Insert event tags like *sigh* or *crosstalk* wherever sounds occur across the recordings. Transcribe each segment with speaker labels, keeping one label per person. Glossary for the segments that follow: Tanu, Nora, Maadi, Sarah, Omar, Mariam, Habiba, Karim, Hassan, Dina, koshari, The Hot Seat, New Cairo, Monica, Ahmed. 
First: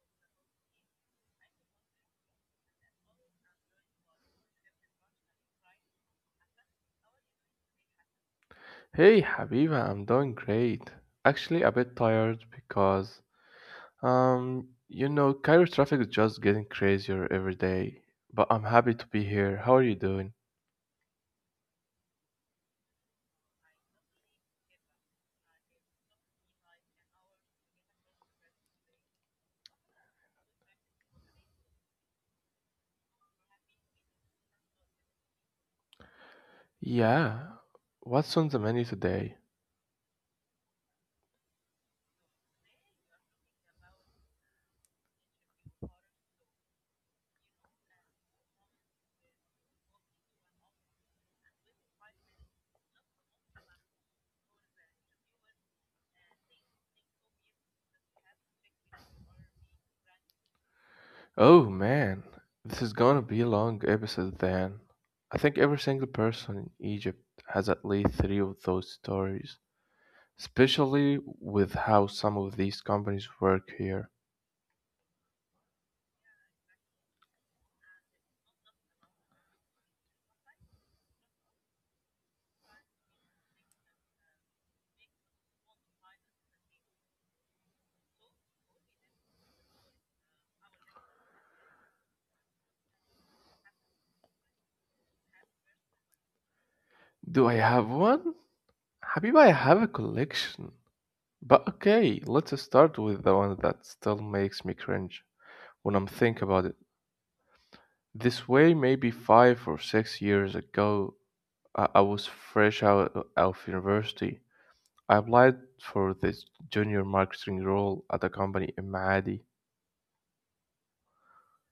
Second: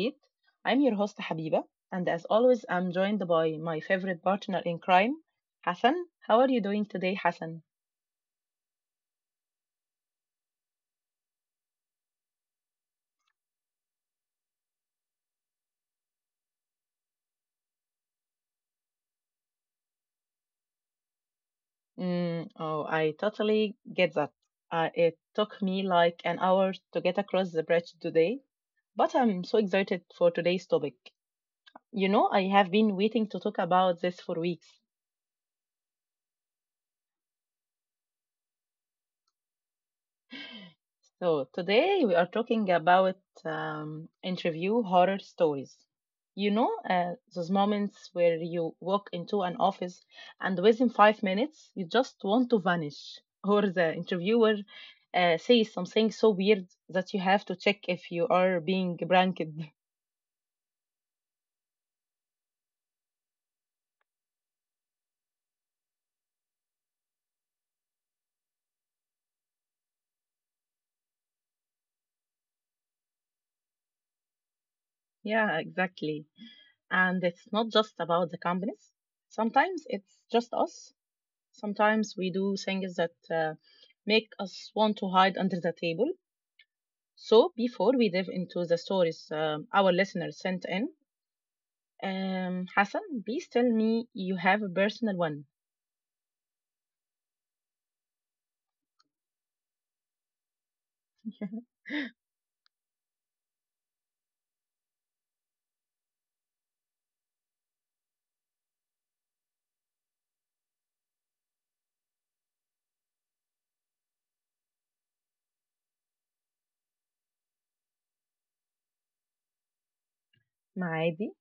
Speaker 1: Seat. I'm your host Habiba, and as always, I'm joined by my favorite partner in crime, Hassan. How are you doing today, Hassan?
Speaker 2: Hey Habiba, I'm doing great. Actually, a bit tired because, Cairo traffic is just getting crazier every day. But I'm happy to be here. How are you doing?
Speaker 1: Mm, oh, I totally get that. It took me like an hour to get across the bridge today, but I'm so excited for today's topic. You know, I have been waiting to talk about this for weeks.
Speaker 2: Yeah. What's on the menu today?
Speaker 1: So today we are talking about interview horror stories. Those moments where you walk into an office and within 5 minutes you just want to vanish, *laughs* or the interviewer says something so weird that you have to check if you are being pranked.
Speaker 2: Oh man, this is gonna be a long episode then. I think every single person in Egypt has at least three of those stories, especially with how some of these companies work here.
Speaker 1: *laughs* Yeah, exactly. And it's not just about the companies. Sometimes it's just us. Sometimes we do things that make us want to hide under the table. So, before we dive into the stories our listeners sent in, Hassan, please tell me you have a personal one.
Speaker 2: Do I have one? Habiba, I have a collection. But
Speaker 1: *laughs*
Speaker 2: okay, let's start with the one that still makes me cringe when I'm think about it. This way, maybe 5 or 6 years ago, I was fresh out of university. I applied for this junior marketing role at a company in Maadi.
Speaker 1: Maadi?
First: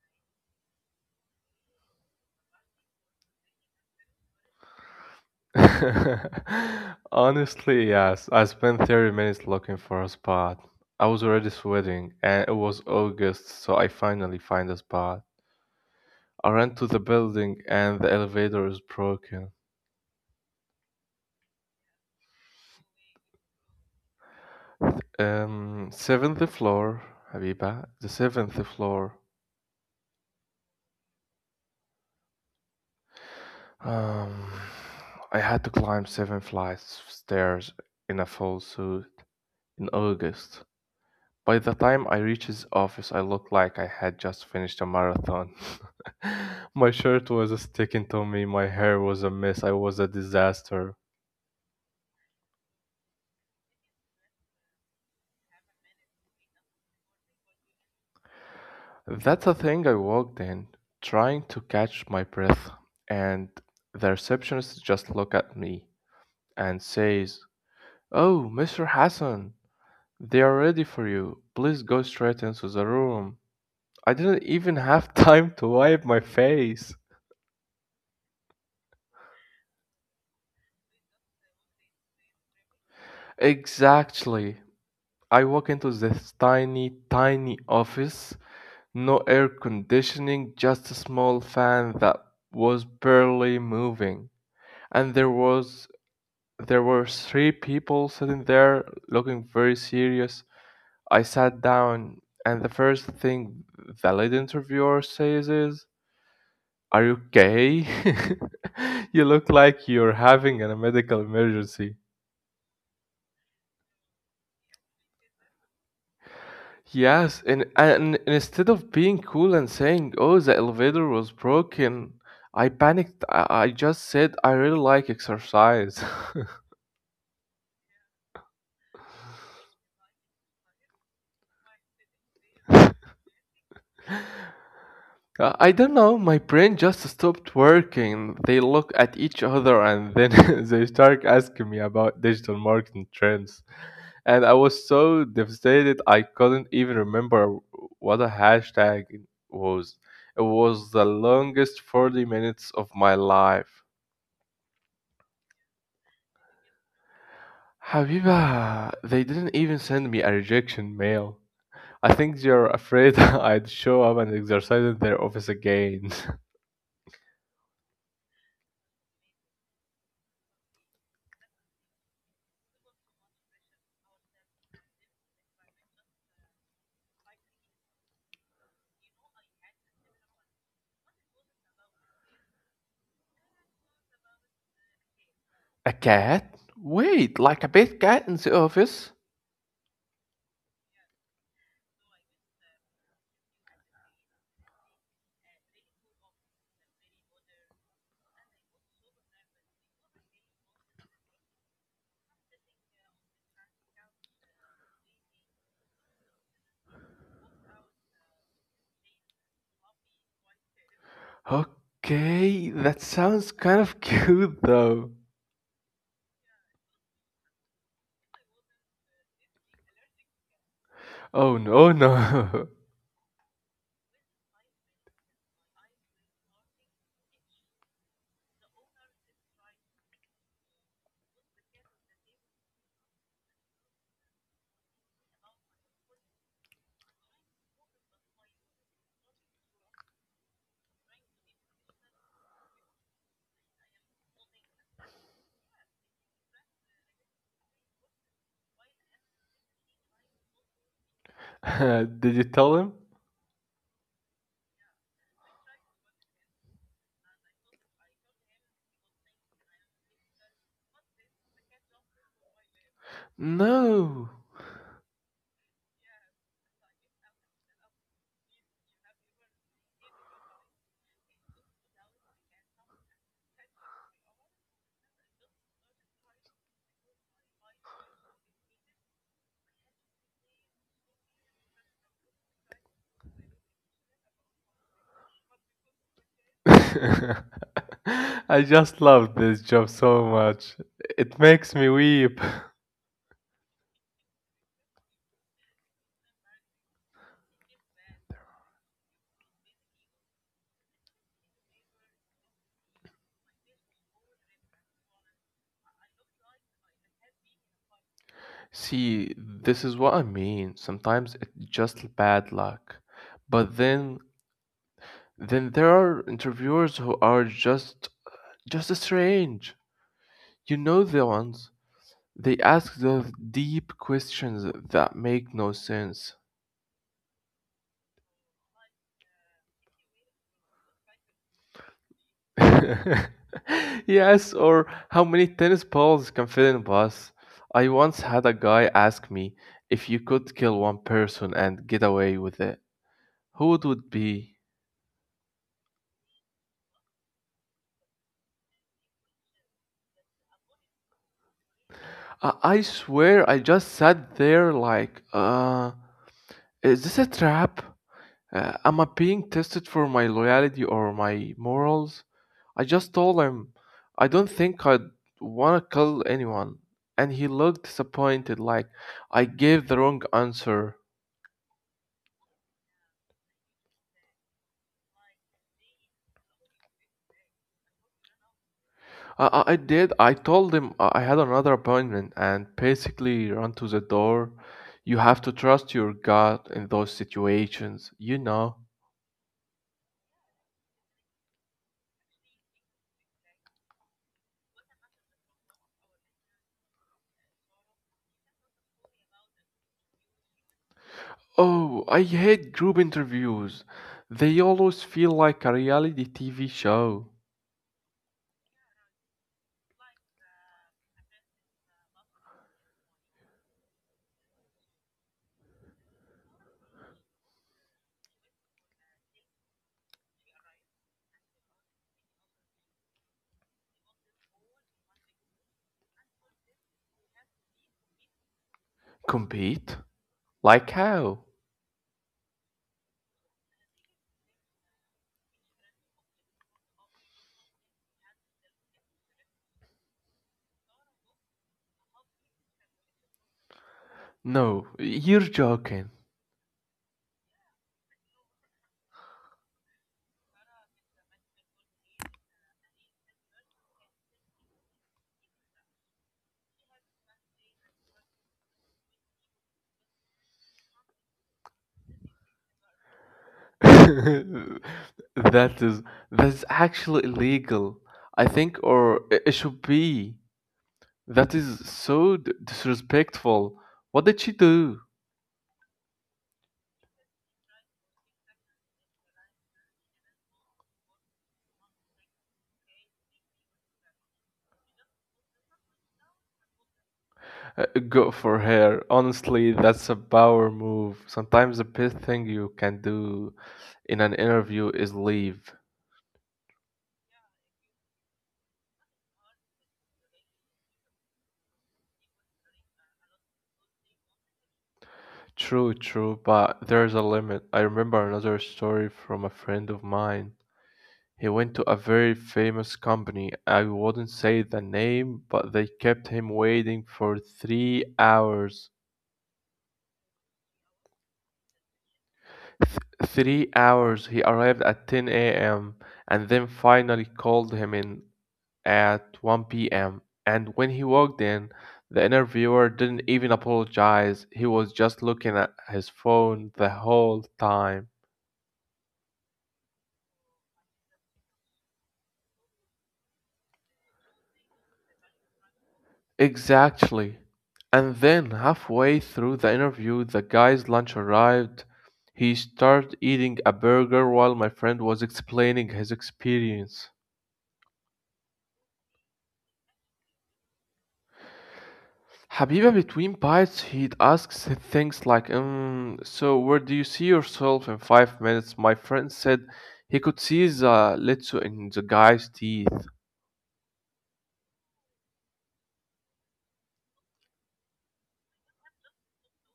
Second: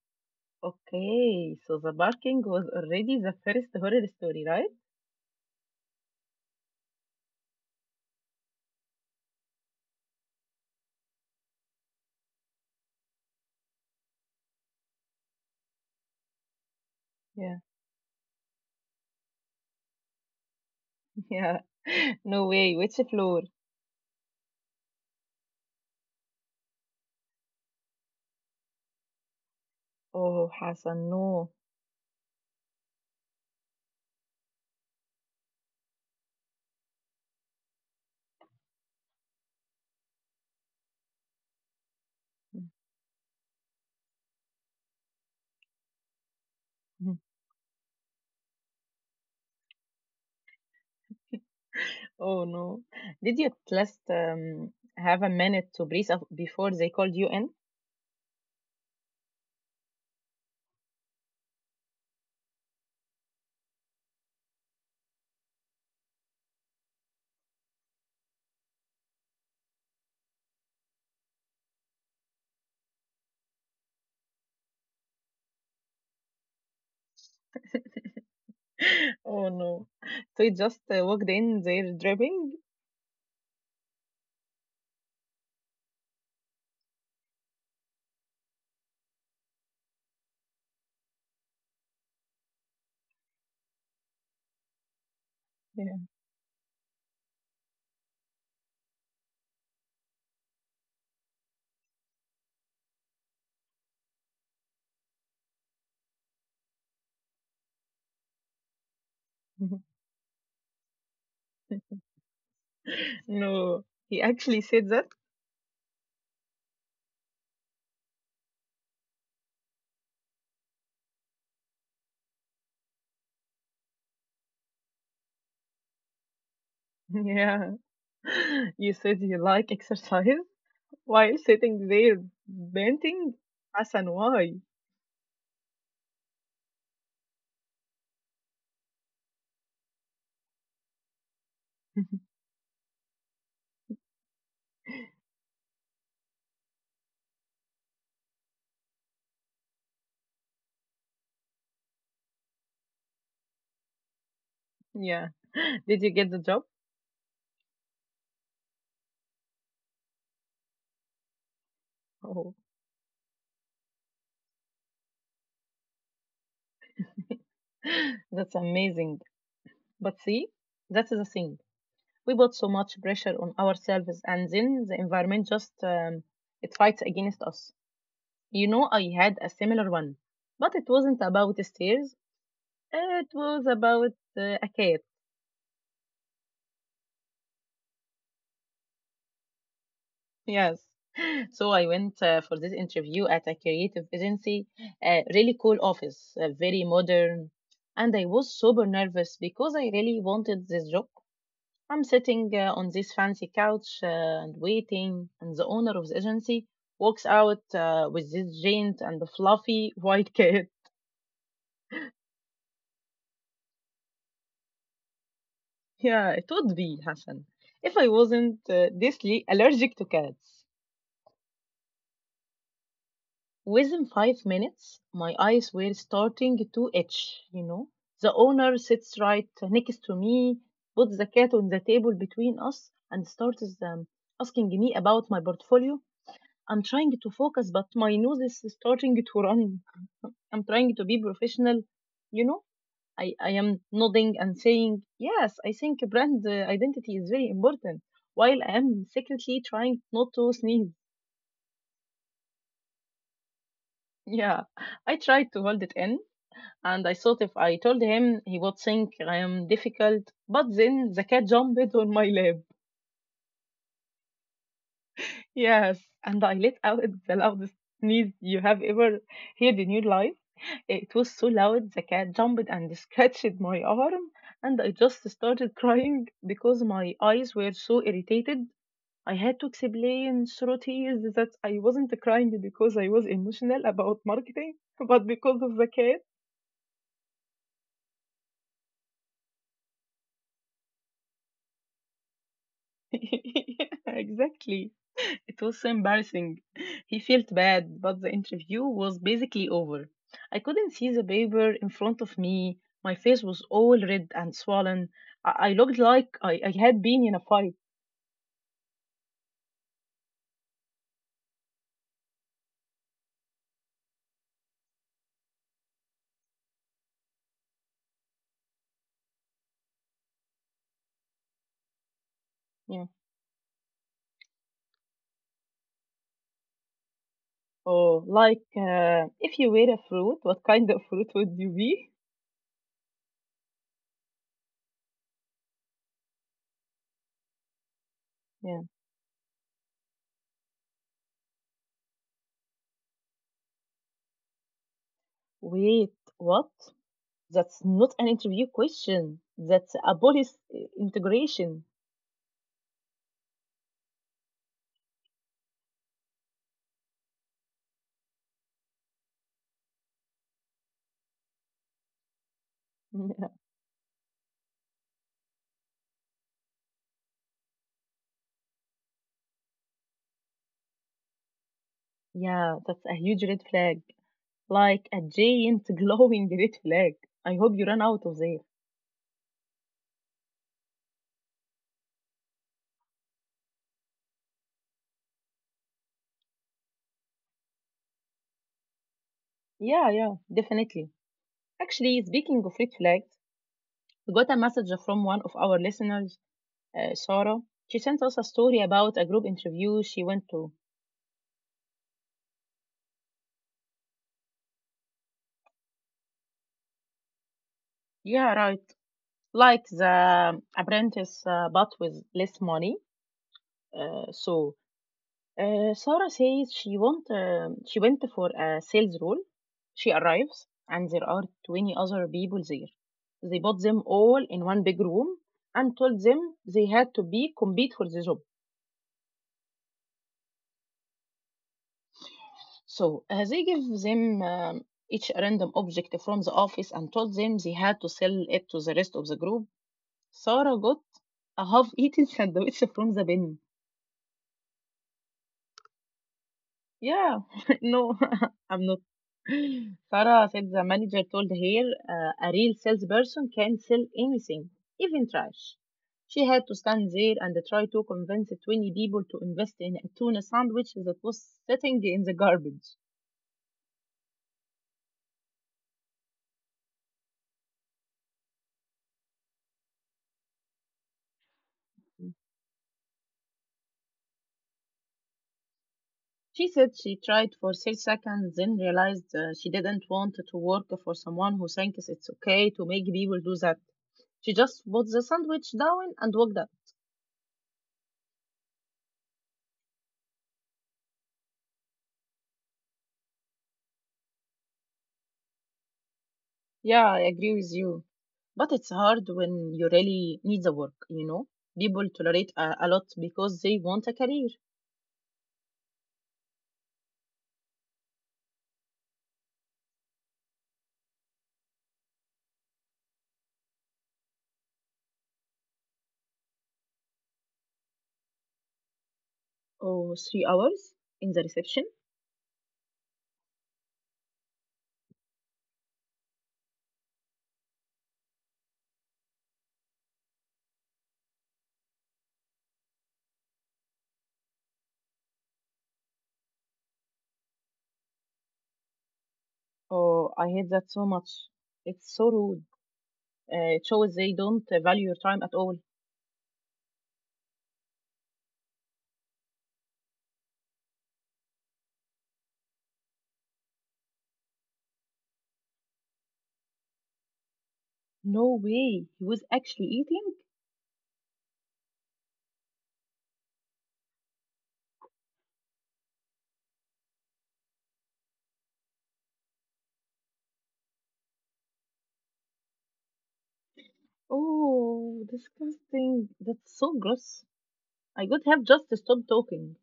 Speaker 1: Okay, so the barking was already the first horror story, right?
Speaker 2: *laughs* Honestly, yes, I spent 30 minutes looking for a spot. I was already sweating, and it was August, so I finally find a spot. I ran to the
Speaker 1: Yeah,
Speaker 2: building, and the elevator is broken.
Speaker 1: *laughs* yeah. No way, which floor?
Speaker 2: Seventh floor, Habiba. The seventh floor.
Speaker 1: Oh, Hassan, no.
Speaker 2: Um, I had to climb 7 flights of stairs in a full suit in August. By the time I reached his office, I looked like I had just finished a marathon. *laughs* My shirt
Speaker 1: *laughs*
Speaker 2: was sticking to me, my hair was a mess, I was a disaster.
Speaker 1: Oh, no. Did you at least have a minute to breathe before they called you in?
Speaker 2: That's the thing. I walked in, trying to catch my breath, and the receptionist just looked at me and says, "Oh, Mr. Hassan, they are ready for you. Please go straight into the room." I didn't even have *laughs* time to wipe my face.
Speaker 1: *laughs* Oh, no. So you just walked in they're dripping?
Speaker 2: Exactly. I walk into this tiny, tiny office. No air conditioning, just a small fan that was barely moving. And
Speaker 1: Yeah.
Speaker 2: there were 3 people sitting there looking very serious. I sat down, and the first thing the lead interviewer says is, "Are you okay? *laughs* You look like
Speaker 1: *laughs*
Speaker 2: you're having a medical emergency."
Speaker 1: No, he actually said that.
Speaker 2: Yes, and, instead of being cool and saying, "Oh, the elevator was broken," I panicked. I just said, "I really like exercise."
Speaker 1: *laughs* Yeah, *laughs* you said you like exercise while sitting there
Speaker 2: *laughs*
Speaker 1: painting. Hassan, why?
Speaker 2: I don't know, my brain just stopped working. They look at each other, and then *laughs* they start asking me about
Speaker 1: *laughs*
Speaker 2: digital marketing trends. And I was so devastated I couldn't even remember what a hashtag it was. It was the longest 40 minutes of my life.
Speaker 1: Yeah, *laughs* did you get the job?
Speaker 2: Habiba, they didn't even send me a rejection mail. I think
Speaker 1: Oh,
Speaker 2: they're afraid *laughs* I'd show up and exercise in their office again. *laughs*
Speaker 1: *laughs* that's amazing. But see, that's the thing. We put so much pressure on ourselves, and then the environment just it fights against us. You know, I had a similar one, but it wasn't about stairs. It was about a cat.
Speaker 2: A cat? Wait, like a big cat in the office?
Speaker 1: Yes. So I went for this interview at a creative agency, really cool office, very modern. And I was super nervous because I really wanted this job. I'm sitting on this fancy couch and waiting, and the owner of the agency walks out with this giant and fluffy white cat. *laughs*
Speaker 2: Okay, that sounds kind of *laughs* cute though.
Speaker 1: Yeah, it would be Hassan if I wasn't deathly allergic to cats.
Speaker 2: Oh no, oh, no.
Speaker 1: Within 5 minutes, my eyes were starting to itch, you know. The owner sits right next to me, puts the cat on the table between us, and starts asking me about my portfolio. I'm trying to focus, but my nose is starting to run. *laughs* I'm trying to be professional, you know. I am nodding and saying, yes, I think brand identity is very important, while I am secretly trying not to sneeze. *laughs*
Speaker 2: *laughs* Did you tell him?
Speaker 1: Yeah, I tried to hold it in, and I thought if I told him, he would think I am difficult. But then the cat jumped on my lap. *laughs*
Speaker 2: No.
Speaker 1: Yes, and I let out the loudest sneeze you have ever heard in your life. It was so loud, the cat jumped and scratched my arm, and I just started crying because my eyes were so irritated. I had to explain through tears that I wasn't crying because I was emotional about marketing, *laughs* but because of the cat.
Speaker 2: *laughs* I just love this job so much. It makes me weep.
Speaker 1: *laughs* Yeah, exactly. It was so embarrassing. He felt bad, but the interview was basically over. I couldn't see the paper in front of me. My face was all red and swollen. I looked like I had been in a fight.
Speaker 2: See, this is what I mean. Sometimes it's just bad luck. But then there are interviewers who are just strange. You know the ones. They ask
Speaker 1: Yeah.
Speaker 2: those deep questions that make no sense.
Speaker 1: Or like, if you were a fruit, what kind of fruit would you be?
Speaker 2: *laughs* Yes, or how many tennis balls can fit in a bus? I once had a
Speaker 1: Yeah.
Speaker 2: guy ask me, "If you could kill one person and get away with it, who it would be?"
Speaker 1: Wait, what? That's not an interview question. That's a police integration.
Speaker 2: I swear I just sat there like, is this a trap? Am I being tested for my loyalty or my morals? I just told
Speaker 1: *laughs*
Speaker 2: him I don't think I'd want to kill anyone. And he looked disappointed, like I gave the wrong answer.
Speaker 1: Yeah, that's a huge red flag. Like a giant *laughs* glowing red flag. I hope you ran out of there.
Speaker 2: I did. I told him I had another appointment and basically run to the door. You have to trust your gut in those situations, you know.
Speaker 1: Yeah, yeah, definitely. Actually, speaking of red flags, we got a message from one of our listeners, Sarah. She sent us a story about a group interview she went to.
Speaker 2: Oh, I hate group interviews. They always feel like a reality TV show.
Speaker 1: Yeah, right. Like the apprentice, but with less money. Uh, so Sarah says she went for a sales role. She arrives and there are 20 other people there. They bought them all in one big room and told them they had to be compete for the job.
Speaker 2: Compete? Like how?
Speaker 1: So they give them each a random object from the office and told them they had to sell it to the rest of the group. Sarah got a half-eaten *laughs* sandwich from the bin.
Speaker 2: No, you're joking.
Speaker 1: Yeah, *laughs* no, *laughs* I'm not. Sarah said the manager told her a real salesperson can sell anything, even trash. She had to stand there and try to convince 20 people to invest in a tuna sandwich that was sitting in the garbage.
Speaker 2: *laughs* That is that's actually illegal. I think, or it should be. That is so disrespectful. What did she do?
Speaker 1: She said she tried for 6 seconds, then realized she didn't want to work for someone who thinks it's okay to make people do that. She just put the sandwich down and walked out.
Speaker 2: Go for her. Honestly, that's a power move. Sometimes the best thing you can do in an interview is leave.
Speaker 1: Yeah, I agree with you. But it's hard when you really need the work, you know? People tolerate a lot because they want a career.
Speaker 2: True, true, but there's a limit. I remember another story from a friend of mine. He went to a very famous company. I wouldn't say the name, but they kept him waiting for 3 hours.
Speaker 1: Oh, 3 hours in the reception?
Speaker 2: 3 hours. He arrived at 10 a.m. and then finally called him in at 1 p.m. And when he walked in, the interviewer didn't even apologize. He was just looking at his phone the whole time.
Speaker 1: Oh, I hate that so much. It's so rude. It shows they don't value your time at all.
Speaker 2: Exactly. And then halfway through the interview, the guy's lunch arrived. He started eating a burger while my friend was explaining his experience.
Speaker 1: No way. He was actually eating?
Speaker 2: Habiba, between bites, he asks things like, "So where do you see yourself in 5 minutes?" My friend said he could see the little in the guy's teeth.
Speaker 1: Oh, disgusting. That's so gross. I could have just stopped talking.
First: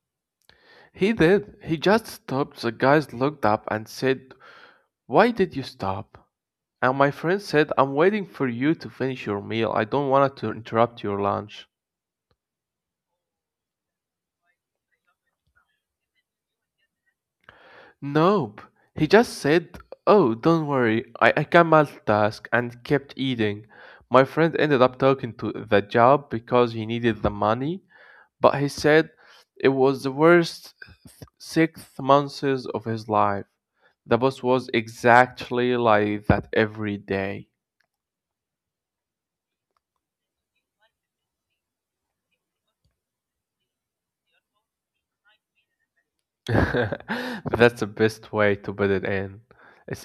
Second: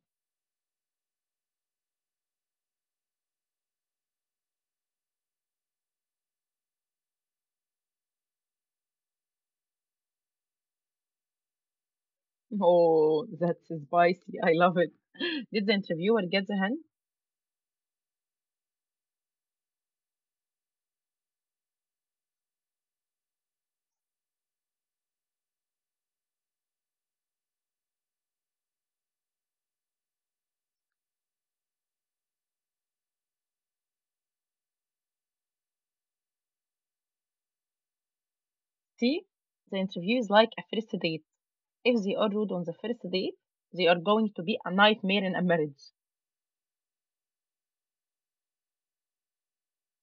Speaker 2: He did. He just stopped. The guys looked up and said, "Why did you stop?" And my friend said, "I'm waiting for you to finish your meal. I don't want to interrupt your lunch."
Speaker 1: Oh, *laughs* that's spicy. I love it. *laughs* Did the interviewer get the hint?
Speaker 2: Nope. He just said, "Oh, don't worry, I can multitask," and kept eating. My friend ended up talking to the job because he needed the money, but he said it was the worst 6 months of his life. The boss was exactly like that every day.
Speaker 1: See, the interview is like a first date. If they are rude on the first date, they are going to be a nightmare in a marriage.
Speaker 2: *laughs* That's the best way to put it in. It's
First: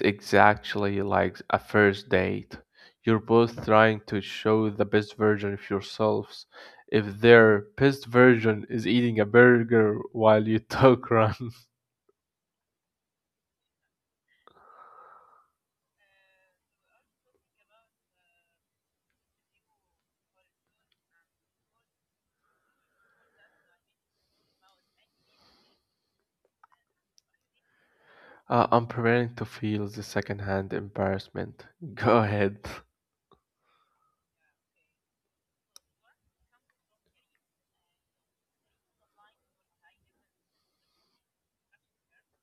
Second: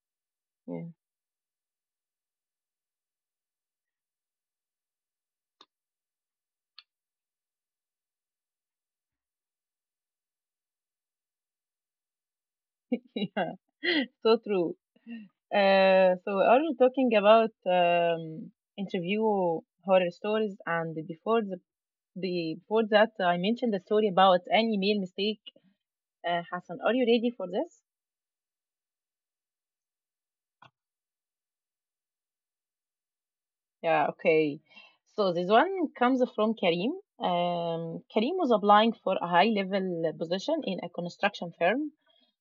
Speaker 1: Yeah,
Speaker 2: exactly like a first date. You're both trying to show the best version of yourselves. If their best version is eating a burger while you talk, run.
Speaker 1: *laughs* yeah. So true. So we are talking about interview horror stories, and before that, I mentioned the story about any male mistake. Hassan, are you ready for this?
Speaker 2: *laughs* I'm preparing to feel the secondhand embarrassment. *laughs* Go ahead.
Speaker 1: Yeah, okay. So this one comes from Karim. Karim was applying for a high level position in a construction firm.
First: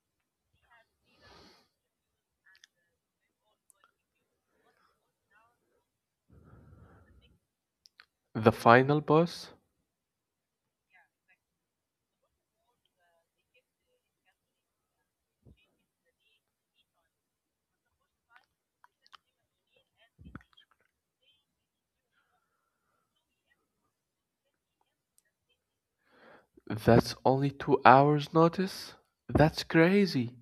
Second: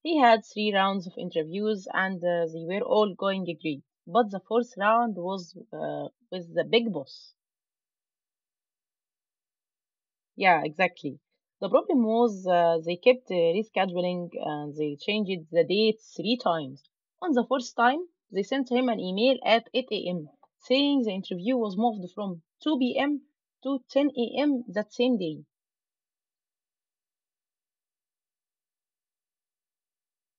Speaker 1: He had three rounds of interviews and they were all going great. But the fourth round was with the big boss.
Speaker 2: The final boss?
Speaker 1: Yeah, exactly. The problem was they kept rescheduling and they changed the date three times. On the fourth time, they sent him an email at 8 a.m. saying the interview was moved from 2 p.m. to 10 a.m. that same day.
Speaker 2: That's only 2 hours' notice? That's crazy.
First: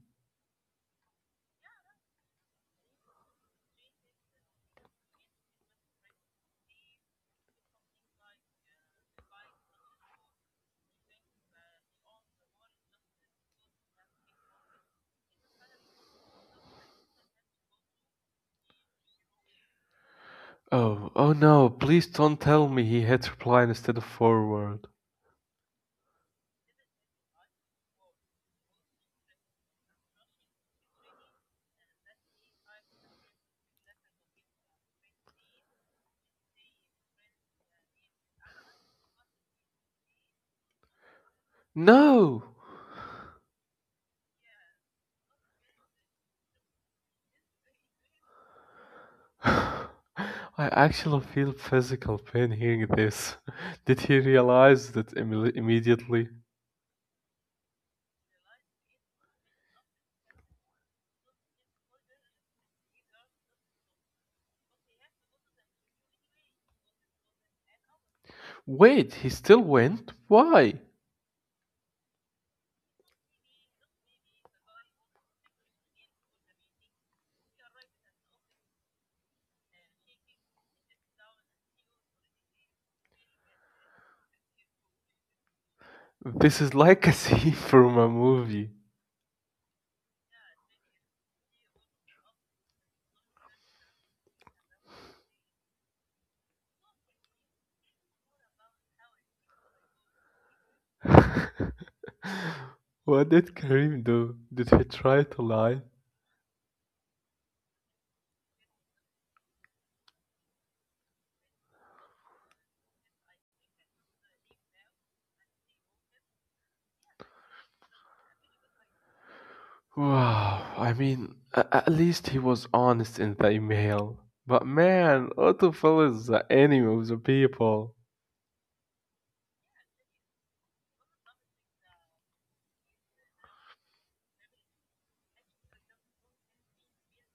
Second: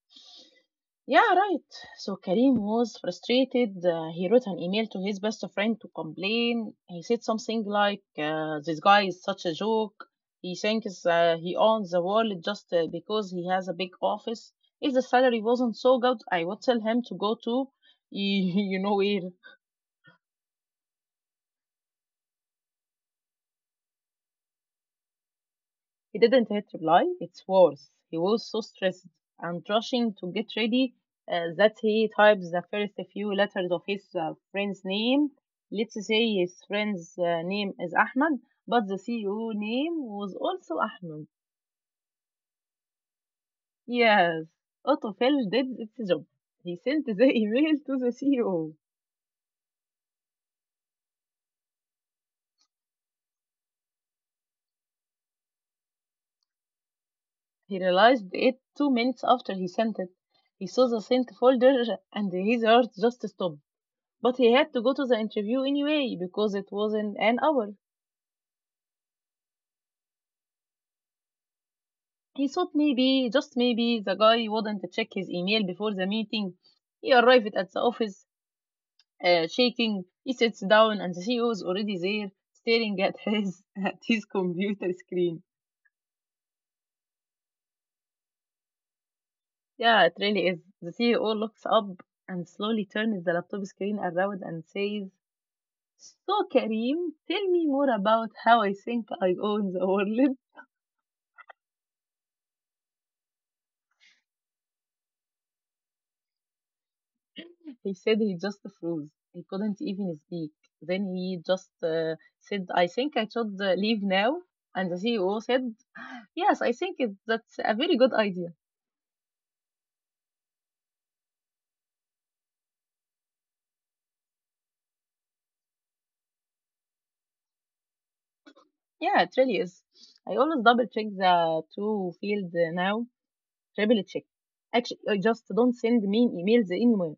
Speaker 1: Yeah, right. So Karim was frustrated. He wrote an email to his best friend to complain. He said something like, this guy is such a joke. He thinks he owns the world just because he has a big office. If the salary wasn't so good, I would tell him to go to, *laughs* you know, where.
Speaker 2: Oh, oh no, please don't tell me he hit reply instead of forward.
Speaker 1: He didn't hit reply. It's worse. He was so stressed and rushing to get ready that he types the first few letters of his friend's name. Let's say his friend's name is Ahmed, but the CEO name was also Ahmed.
Speaker 2: No! *sighs*
Speaker 1: Yes, autofill did its job. He sent the *laughs* email to the CEO.
Speaker 2: *laughs* I actually feel physical pain hearing this. *laughs* Did he realize that immediately?
Speaker 1: He realized it 2 minutes after he sent it. He saw the sent folder and his heart just stopped. But he had to go to the interview anyway because it was in an hour.
Speaker 2: Wait, he still went? Why?
Speaker 1: He thought maybe, just maybe, the guy wouldn't check his email before the meeting. He arrived at the office, shaking. He sits down and the CEO is already there, staring at *laughs* his computer screen.
Speaker 2: This is like *laughs* a scene from a movie.
Speaker 1: Yeah, it really is. The CEO looks up and slowly turns the laptop screen around and says, "So Karim, tell me more about how I think I own the world."
Speaker 2: *laughs* What did Karim do? Did he try to lie?
Speaker 1: He said he just froze. He couldn't even speak. Then he just said, I think I should leave now. And the CEO said, *gasps* yes, I think that's a very good idea.
Speaker 2: Wow, I mean, at least he was honest in the email. But man, Autofill is the enemy of the people.
Speaker 1: Yeah, it really is. I always double check the two field now, triple check. Actually, I just don't send mean emails anymore.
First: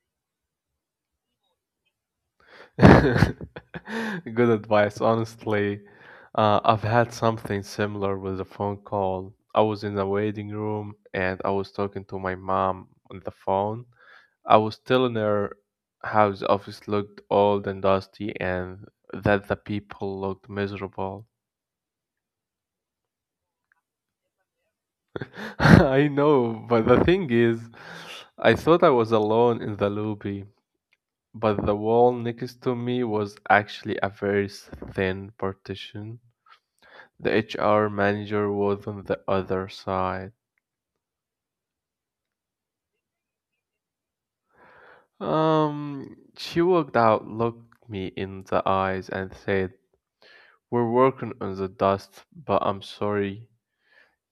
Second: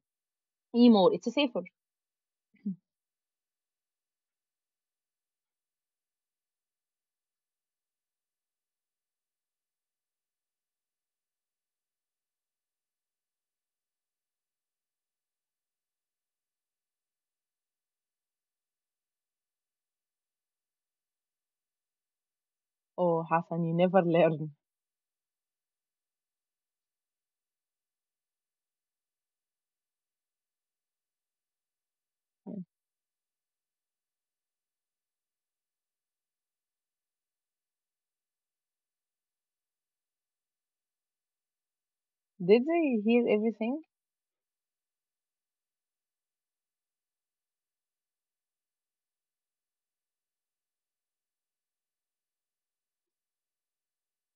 Speaker 1: Anymore, it's safer.
Speaker 2: *laughs* Good advice. Honestly, I've had something similar with a phone call. I was in the waiting room and I was talking to my mom on the phone. I was telling her how the office looked old and dusty and that the people looked miserable.
Speaker 1: Oh, Hassan, you never learn.
Speaker 2: *laughs* I know, but the thing is, I thought I was alone in the lobby, but the wall
Speaker 1: Yeah.
Speaker 2: next to me was actually a very thin partition. The HR manager was on the other side.
Speaker 1: Did they hear everything?
Speaker 2: She walked out, looked me in the eyes, and said, "We're working on the dust, but I'm sorry.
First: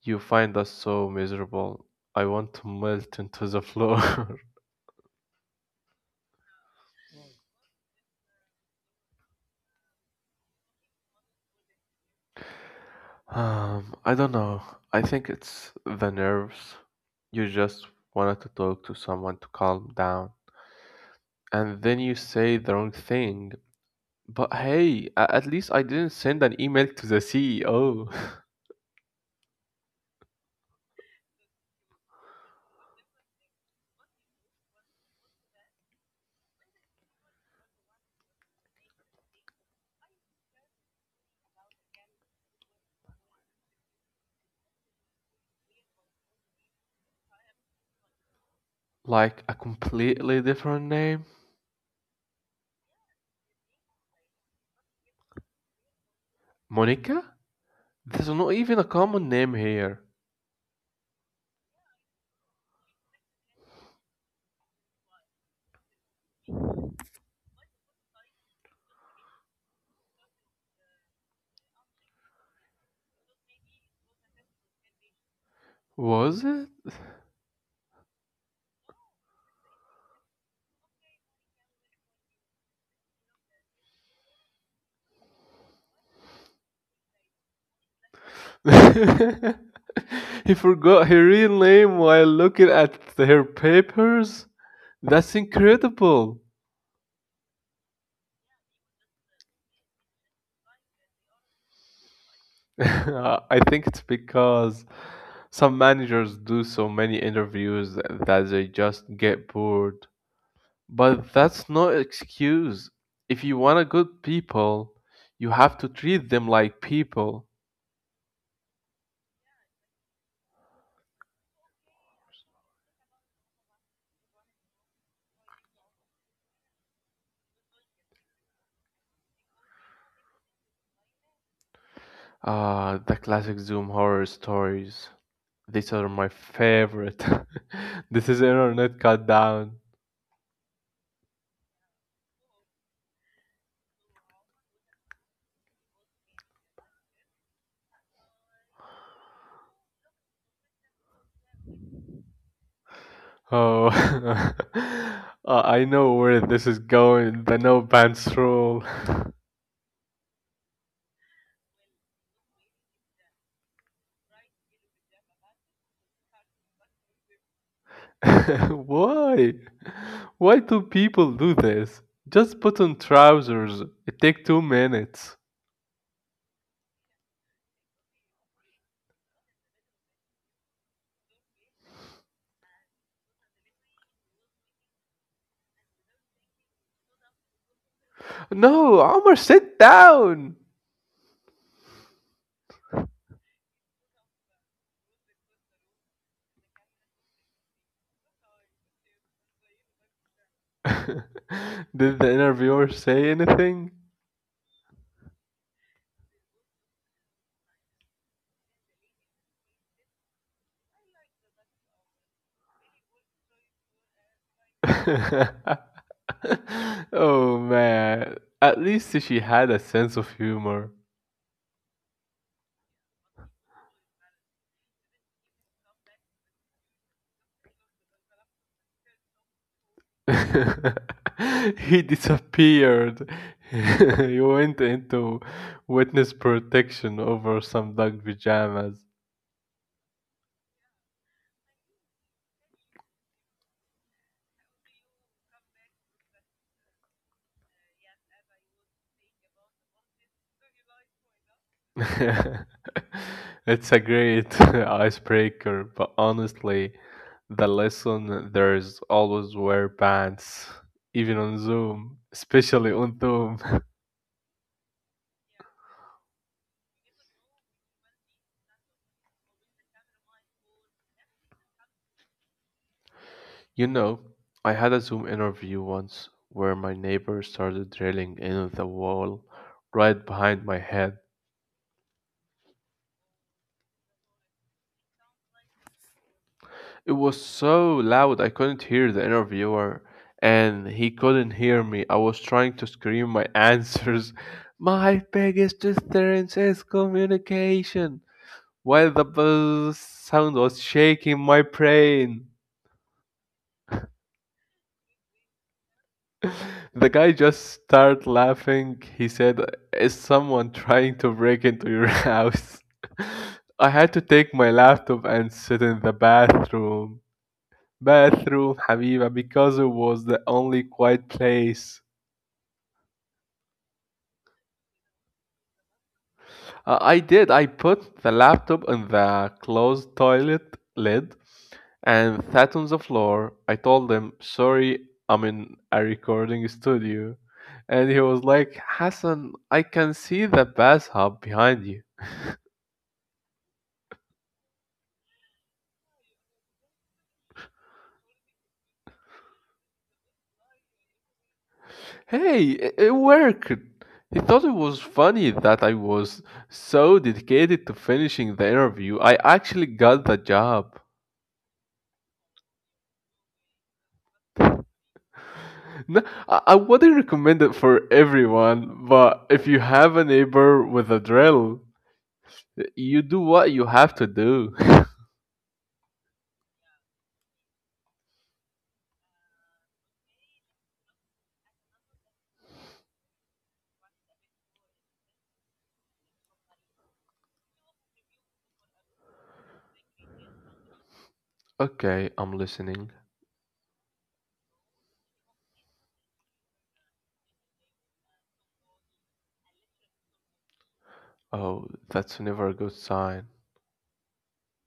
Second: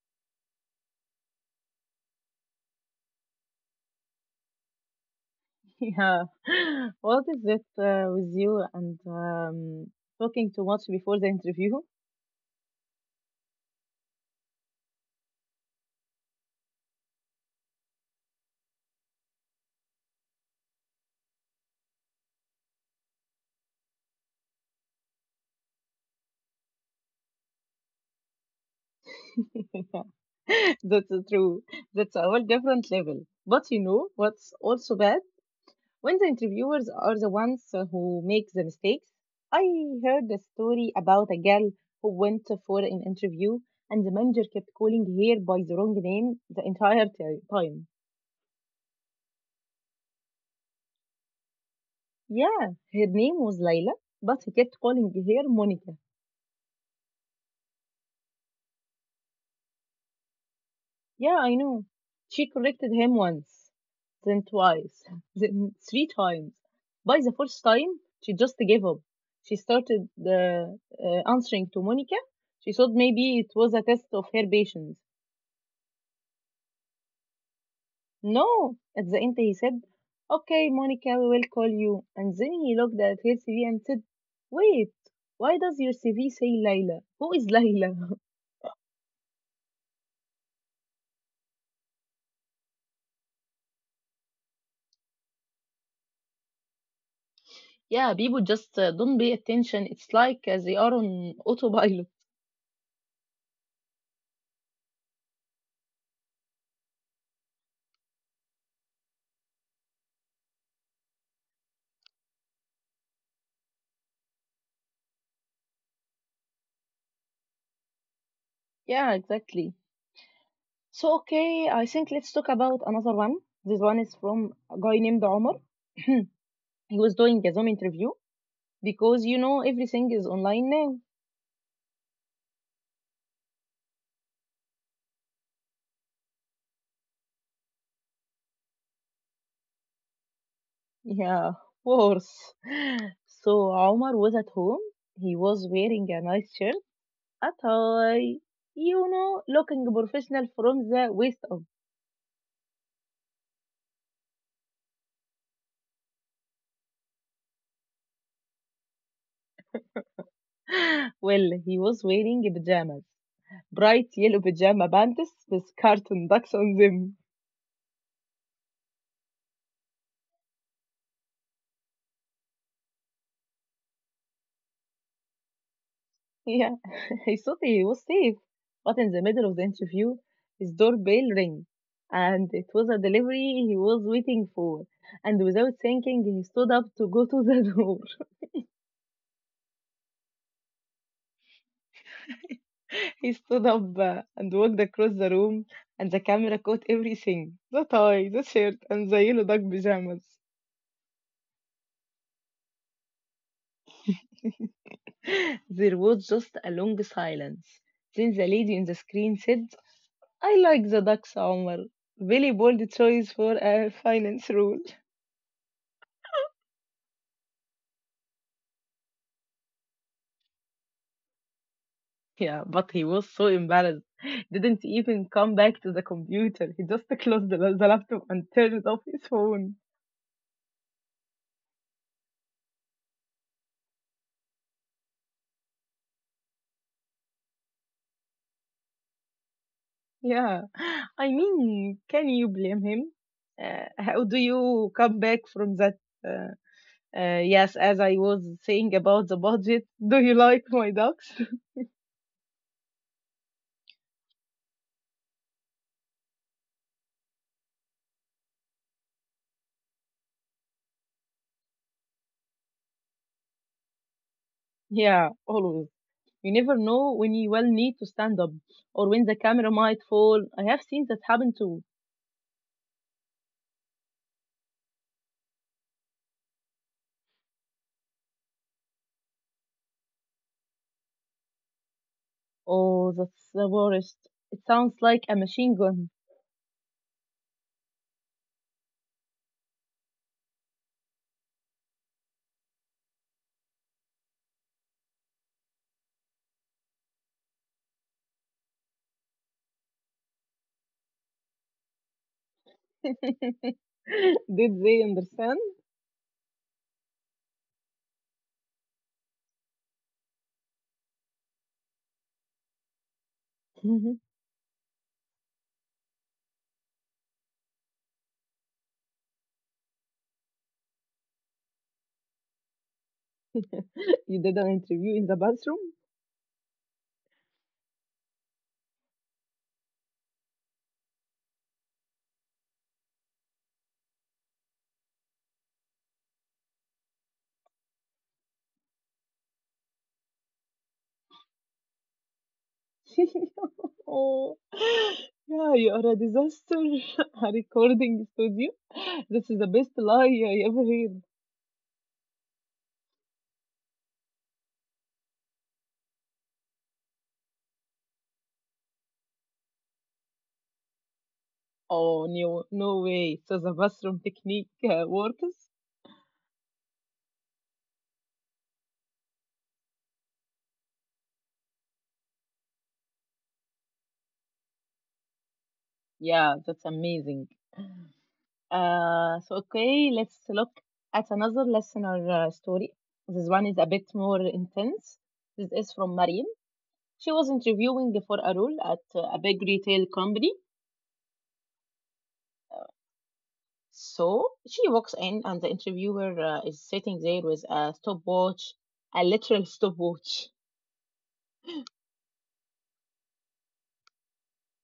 Speaker 2: You find us so miserable." I want to melt into the floor.
Speaker 1: Yeah. *laughs* What is it with you and talking too much before the interview? *laughs*
Speaker 2: *laughs* I don't know. I think it's the nerves. You just wanted to talk to someone to calm down. And then you say the wrong thing. But hey, at least I didn't send an email to the CEO. *laughs*
Speaker 1: Yeah. *laughs* That's true. That's a whole different level. But you know what's also bad? When the interviewers are the ones who make the mistakes. I heard a story about a girl who went for an interview and the manager kept calling her by the wrong name the entire time.
Speaker 2: Like a completely different name.
Speaker 1: Yeah, her name was Layla, but he kept calling her Monica.
Speaker 2: Monica? There's not even a common name here.
Speaker 1: Yeah, I know. She corrected him once, then twice, *laughs* then three times. By the fourth time, she just gave up. She started answering to Monica. She thought maybe it was a test of her patience.
Speaker 2: Was it?
Speaker 1: No, at the end he said, "Okay, Monica, we will call you." And then he looked at her CV and said, "Wait, why does your CV say Layla? Who is Layla?" *laughs*
Speaker 2: *laughs* He forgot her real name while looking at her papers? That's incredible.
Speaker 1: Yeah, people just don't pay attention. It's like they are on autopilot.
Speaker 2: *laughs* I think it's because some managers do so many interviews that they just get bored. But that's no excuse. If you want to good people, you have to treat them like people.
Speaker 1: Yeah, exactly. So okay, I think let's talk about another one. This one is from a guy named Omar. *clears throat* He was doing a Zoom interview because you know everything is online now.
Speaker 2: Ah, the classic Zoom horror stories. These are my favorite. *laughs* This is internet cut down.
Speaker 1: Yeah, of course. *laughs* So Omar was at home. He was wearing a nice shirt, a tie, you know, looking professional from the waist up.
Speaker 2: Oh, *laughs* I know where this is going. The no pants rule.
Speaker 1: Well, he was wearing pajamas, bright yellow pajama pants with cartoon ducks on them.
Speaker 2: *laughs* Why? Why do people do this? Just put on trousers. It takes 2 minutes.
Speaker 1: Yeah, *laughs* he thought he was safe, but in the middle of the interview, his doorbell rang, and it was a delivery he was waiting for. And without thinking, he stood up to go to the *laughs* door.
Speaker 2: No, Omar, sit down.
Speaker 1: He stood up and walked across the room, and the camera caught everything, the tie, the shirt, and the yellow duck pajamas.
Speaker 2: *laughs* Did the interviewer say anything?
Speaker 1: *gasps* *laughs* There was just a long silence. Then the lady in the screen said, I like the ducks, Omar. Very bold choice for a finance role.
Speaker 2: *laughs* *laughs* Oh man, at least she had a sense of humor.
Speaker 1: Yeah, but he was so embarrassed. *laughs* Didn't even come back to the computer. He just *laughs* closed the laptop and turned off his phone.
Speaker 2: *laughs* He disappeared. *laughs* He went into witness protection over some duck pajamas.
Speaker 1: Yeah. I mean, can you blame him? How do you come back from that? Uh, yes, as I was saying about the budget, *laughs* do you like my ducks? *laughs*
Speaker 2: *laughs* It's a great *laughs* icebreaker, but honestly, the lesson there's always wear pants, even on Zoom, especially on Zoom. *laughs*
Speaker 1: Yeah, always. You never know when you will need to stand up or when the camera might fall. I have seen that happen too.
Speaker 2: You know, I had a Zoom interview once where my neighbor started drilling into the wall right behind my head.
Speaker 1: Oh, that's the worst. It sounds like a machine gun.
Speaker 2: It was so loud I couldn't hear the interviewer, and he couldn't hear me. I was trying to scream my answers. *laughs* My biggest strength is communication, while the buzz sound was shaking my brain.
Speaker 1: *laughs* Did they understand?
Speaker 2: The guy just started laughing. He said, "Is someone trying to break into your *laughs* house?"
Speaker 1: *laughs*
Speaker 2: I had to
Speaker 1: You
Speaker 2: take my laptop and sit in the bathroom. Bathroom, Habiba, because it was the only quiet place.
Speaker 1: did an interview in the bathroom?
Speaker 2: I did. I put the laptop in the closed toilet lid and sat on the floor. I told him, "Sorry, I'm in a recording studio." And he was like, "Hassan, I can see the bathtub behind you."
Speaker 1: *laughs* Oh, yeah, you are a disaster. *laughs* A recording studio? This is the best lie I ever heard.
Speaker 2: Hey, it worked. He thought it was funny that I was so dedicated to finishing the interview. I actually got the job.
Speaker 1: Oh, no, no way. So the bathroom technique works?
Speaker 2: No, I wouldn't recommend it for everyone, but if you have a neighbor with a drill, you do what you have to do. *laughs*
Speaker 1: Yeah, that's amazing. So okay, let's look at another listener story. This one is a bit more intense. This is from Mariam. She was interviewing for a role at a big retail company.
Speaker 2: Okay, I'm listening.
Speaker 1: So she walks in, and the interviewer is sitting there with a stopwatch, a literal stopwatch.
Speaker 2: Oh, that's never a good sign.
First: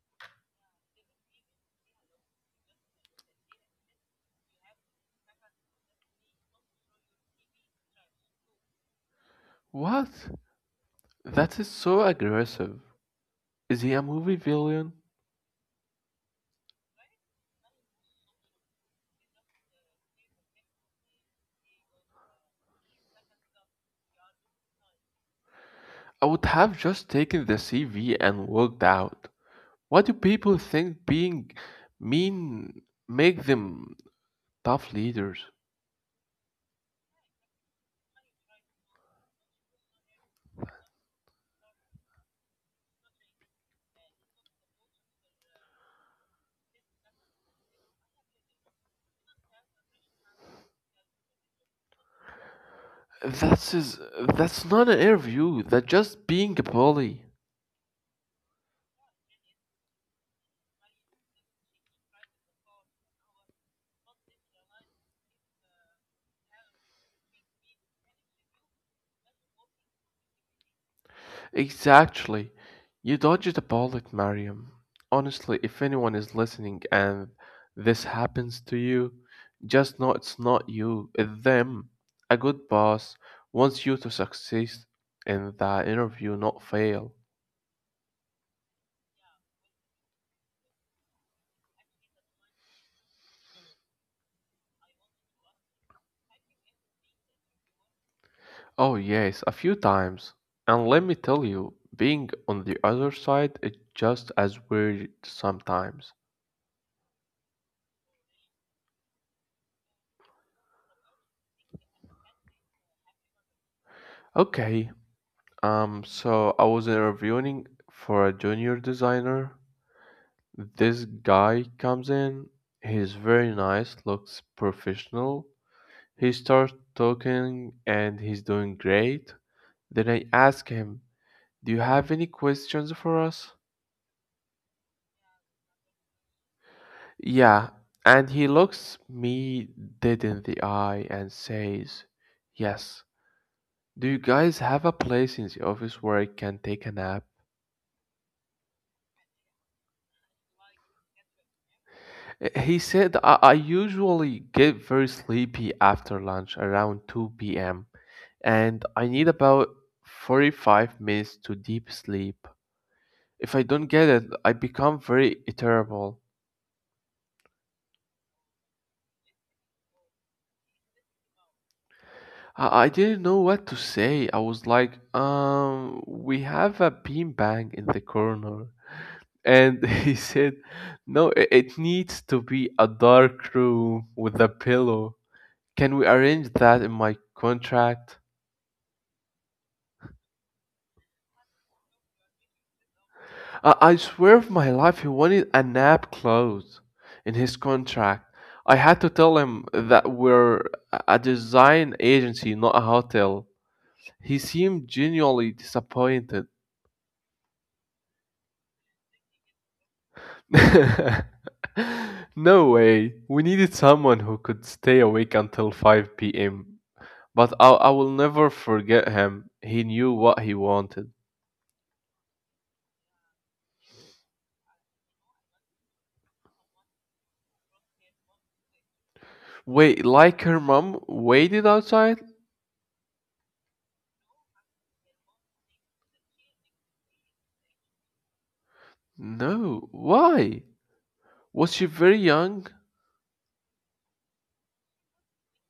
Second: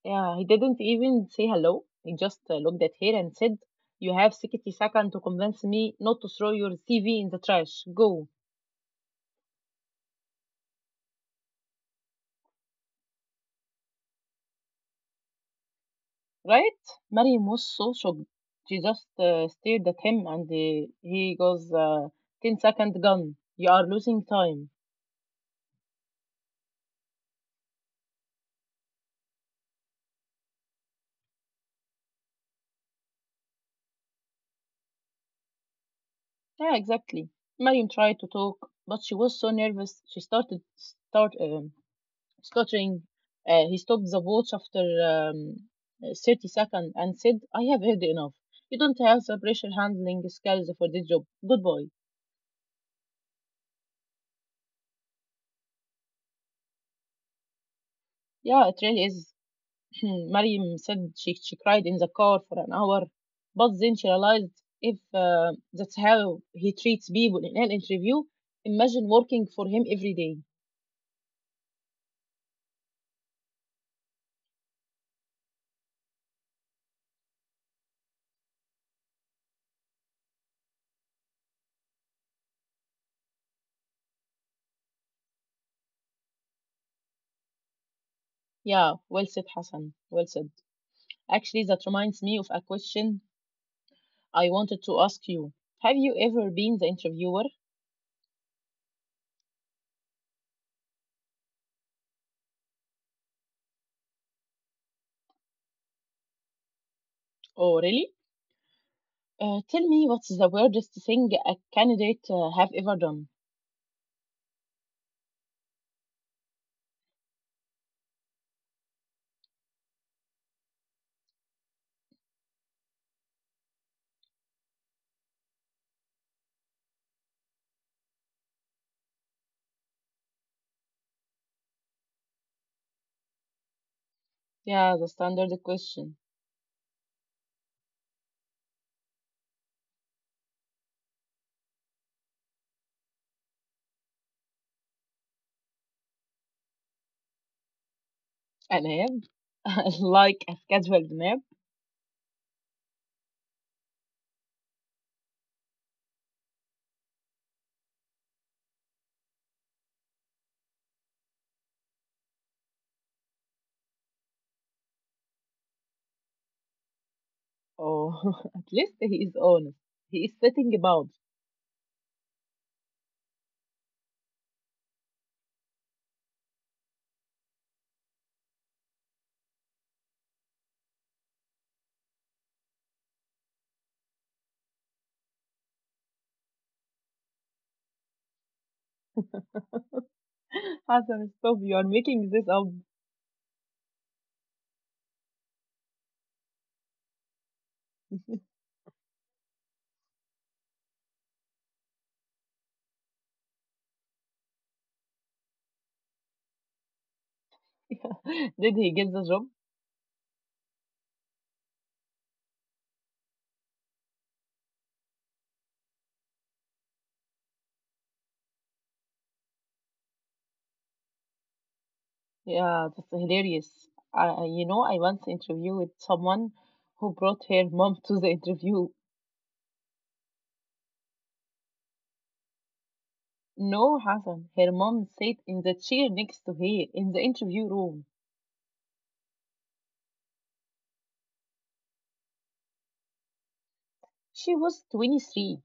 Speaker 1: Yeah, he didn't even say hello. He just looked at her and said, you have 60 seconds to convince me not to throw your CV in the trash. Go.
Speaker 2: What? That is so aggressive. Is he a movie villain?
Speaker 1: Right? Mariam was so shocked. She just stared at him and he goes, 10-second gun. You are losing time.
Speaker 2: I would have just taken the CV and walked out. Why do people think being mean make them tough leaders?
Speaker 1: Yeah, exactly. Marion tried to talk, but she was so nervous. She started start stuttering. He stopped the watch after um, 30 seconds and said, I have heard enough. You don't have the pressure handling skills for this job. Goodbye.
Speaker 2: That's is that's not an interview. That's just being a bully.
Speaker 1: Yeah, it really is. *clears throat* Mariam said she cried in the car for an hour, but then she realized if that's how he treats people in an interview, imagine working for him every day.
Speaker 2: Exactly. You dodged a bullet, Mariam. Honestly, if anyone is listening and this happens to you, just know it's not you, it's them. A good boss wants you to succeed in that interview, not fail.
Speaker 1: Yeah, well said, Hassan. Well said. Actually, that reminds me of a question I wanted to ask you. Have you ever been the interviewer?
Speaker 2: Oh, yes, a few times. And let me tell you, being on the other side is just as weird sometimes.
Speaker 1: Oh, really? Tell me, what's the weirdest thing a candidate have ever done?
Speaker 2: Okay, so I was interviewing for a junior designer. This guy comes in, he's very nice, looks professional. He starts talking and he's doing great. Then I ask him, do you have any questions for us?
Speaker 1: Yeah, the standard question.
Speaker 2: Yeah, and he looks me dead in the eye and says, yes. Do you guys have a place in the office where I can take a nap?
Speaker 1: A nap? *laughs* Like a scheduled nap?
Speaker 2: He said, I usually get very sleepy after lunch around 2 p.m. and I need about 45 minutes to deep sleep. If I don't get it, I become very irritable.
Speaker 1: Oh, *laughs* at least he is honest. He is sitting about.
Speaker 2: I didn't know what to say. I was like, we have a beanbag in the corner. And *laughs* he said, no, it needs to be a dark room with a pillow. Can we arrange that in my contract?
Speaker 1: *laughs* Hassan, stop. You are making this up.
Speaker 2: I swear for my life he wanted a nap clause in his contract. I had to tell him that we're a design agency, not a hotel. He seemed genuinely disappointed.
Speaker 1: *laughs* Did he get the job?
Speaker 2: *laughs* No way. We needed someone who could stay awake until 5 p.m. But I will never forget him. He knew what he wanted.
Speaker 1: Yeah, that's hilarious. I, you know, I once interviewed someone who brought her mom to the interview.
Speaker 2: Wait, like her mom waited outside?
Speaker 1: No, Hassan, her mom sat in the chair next to her in the interview room.
Speaker 2: No. Why? Was she very young?
Speaker 1: She was 23,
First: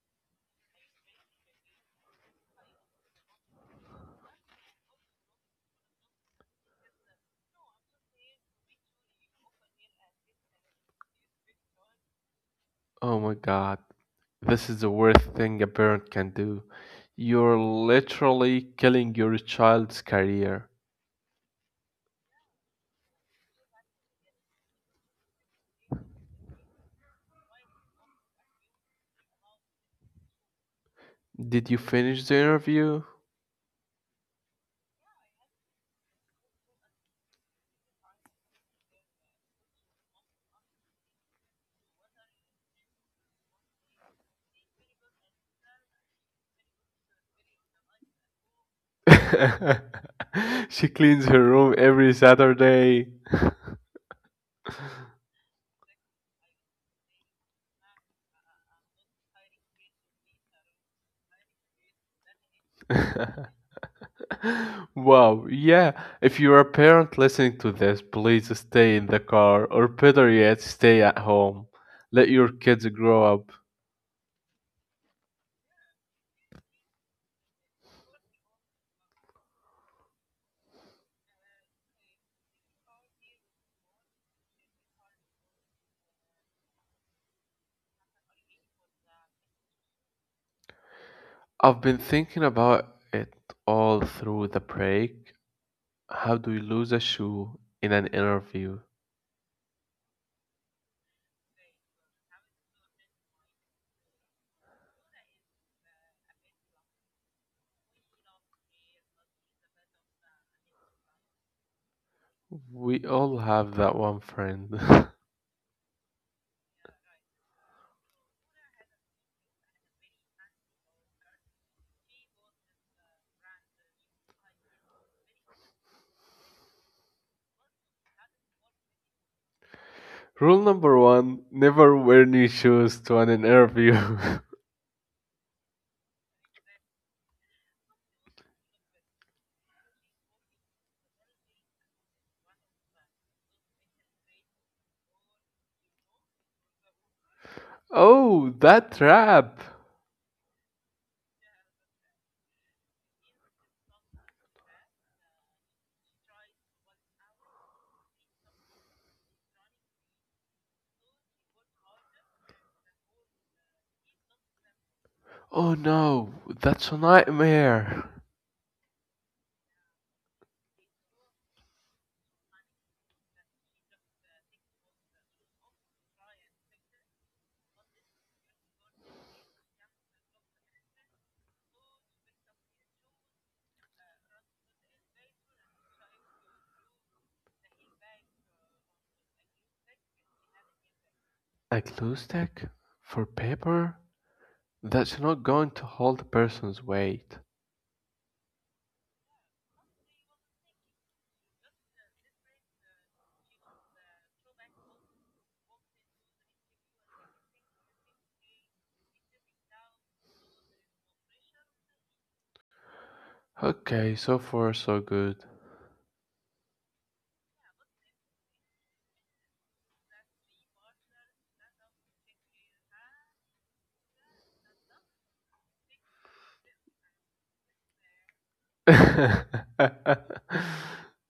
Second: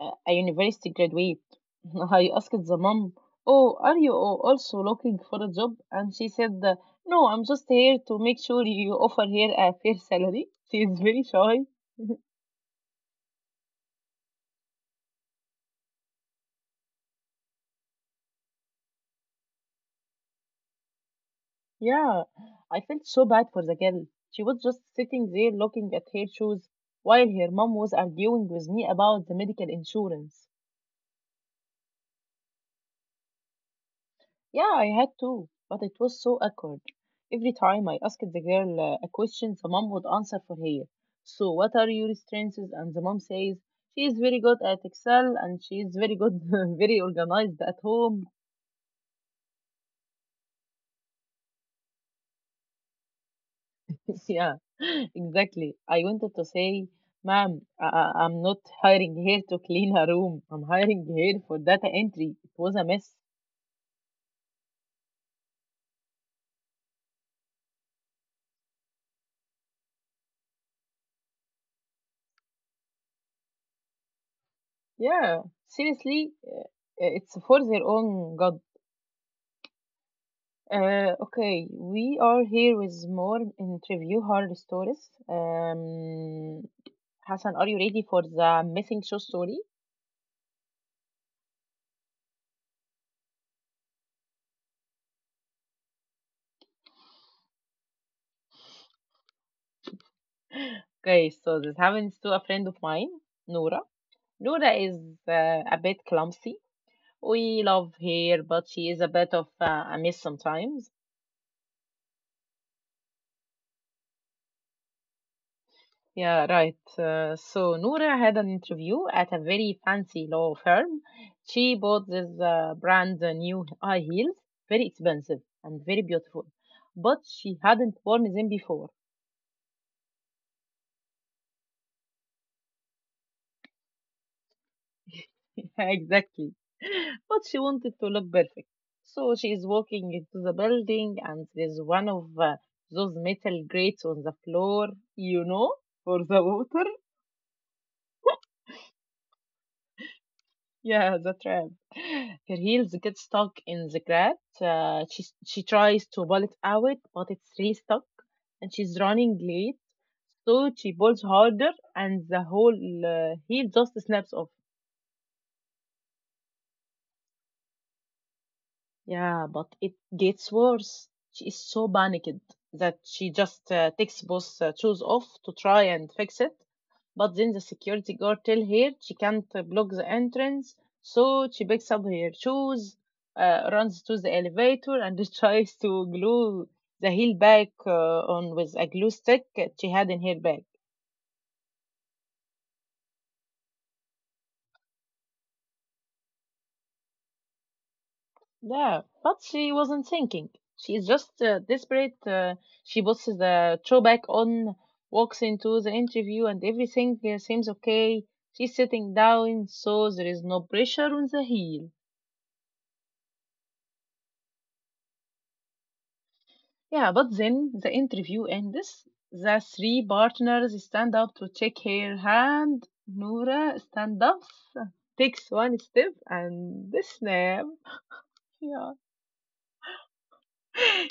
Speaker 1: a university graduate. *laughs* I asked the mom, oh, are you al- also looking for a job? And she said, no, I'm just here to make sure you offer her a fair salary. She is very shy. *laughs*
Speaker 2: Oh my god, this is the worst thing a parent can do. You're literally killing your child's career.
Speaker 1: Yeah, I felt so bad for the girl. She was just sitting there looking at her shoes while her mom was arguing with me about the medical insurance.
Speaker 2: Did you finish the interview?
Speaker 1: Yeah, I had to, but it was so awkward. Every time I asked the girl a question, the mom would answer for her. So, what are your strengths? And the mom says, she is very good at Excel and she is very good, *laughs* very organized at home.
Speaker 2: *laughs* She cleans her room every Saturday.
Speaker 1: *laughs* Yeah, *laughs* exactly. I wanted to say, ma'am, I'm not hiring here to clean her room. I'm hiring here for data entry. It was a mess.
Speaker 2: *laughs* Wow, yeah. If you're a parent listening to this, please stay in the car, or better yet, stay at home. Let your kids grow up.
Speaker 1: Yeah, seriously, it's for their own good. Okay, we are here with more interview horror stories. Um, Hassan, are you ready for the missing show story?
Speaker 2: I've been thinking about it all through the break. How do you lose a shoe in an interview?
Speaker 1: Okay, so this happens to a friend of mine, Nora. Nora is a bit clumsy. We love her, but she is a bit of a mess sometimes.
Speaker 2: We all have that one friend. *laughs*
Speaker 1: Yeah, right. So Noura had an interview at a very fancy law firm. She bought this brand new high heels, very expensive and very beautiful, but she hadn't worn them before.
Speaker 2: Rule number one, never wear new shoes to an interview. *laughs*
Speaker 1: *laughs* Exactly. But she wanted to look perfect. So she is walking into the building, and there's one of those metal grates on the floor, you know, for the water.
Speaker 2: Oh, that trap!
Speaker 1: Yeah, the trap. *laughs* Her heels get stuck in the grab. She tries to pull it out, but it's really stuck, and she's running late. So she pulls harder, and the whole heel just snaps off.
Speaker 2: Oh no, that's a nightmare!
Speaker 1: Yeah, but it gets worse. She is so panicked that she just takes both shoes off to try and fix it. But then the security guard tell her she can't block the entrance, so she picks up her shoes, runs to the elevator, and *laughs* tries to glue the heel back on with a glue stick that she had in her bag.
Speaker 2: A glue stick? For paper? That's not going to hold a person's weight.
Speaker 1: Yeah, but she wasn't thinking. She's just desperate. She puts the throwback on, walks into the interview, and everything seems okay. She's sitting down, so there is no pressure on the heel.
Speaker 2: Okay, so far so good.
Speaker 1: Yeah, but then the interview ends. The three partners stand up to check her hand. Nora stand up, takes one step, and snap. Yeah.
Speaker 2: *laughs*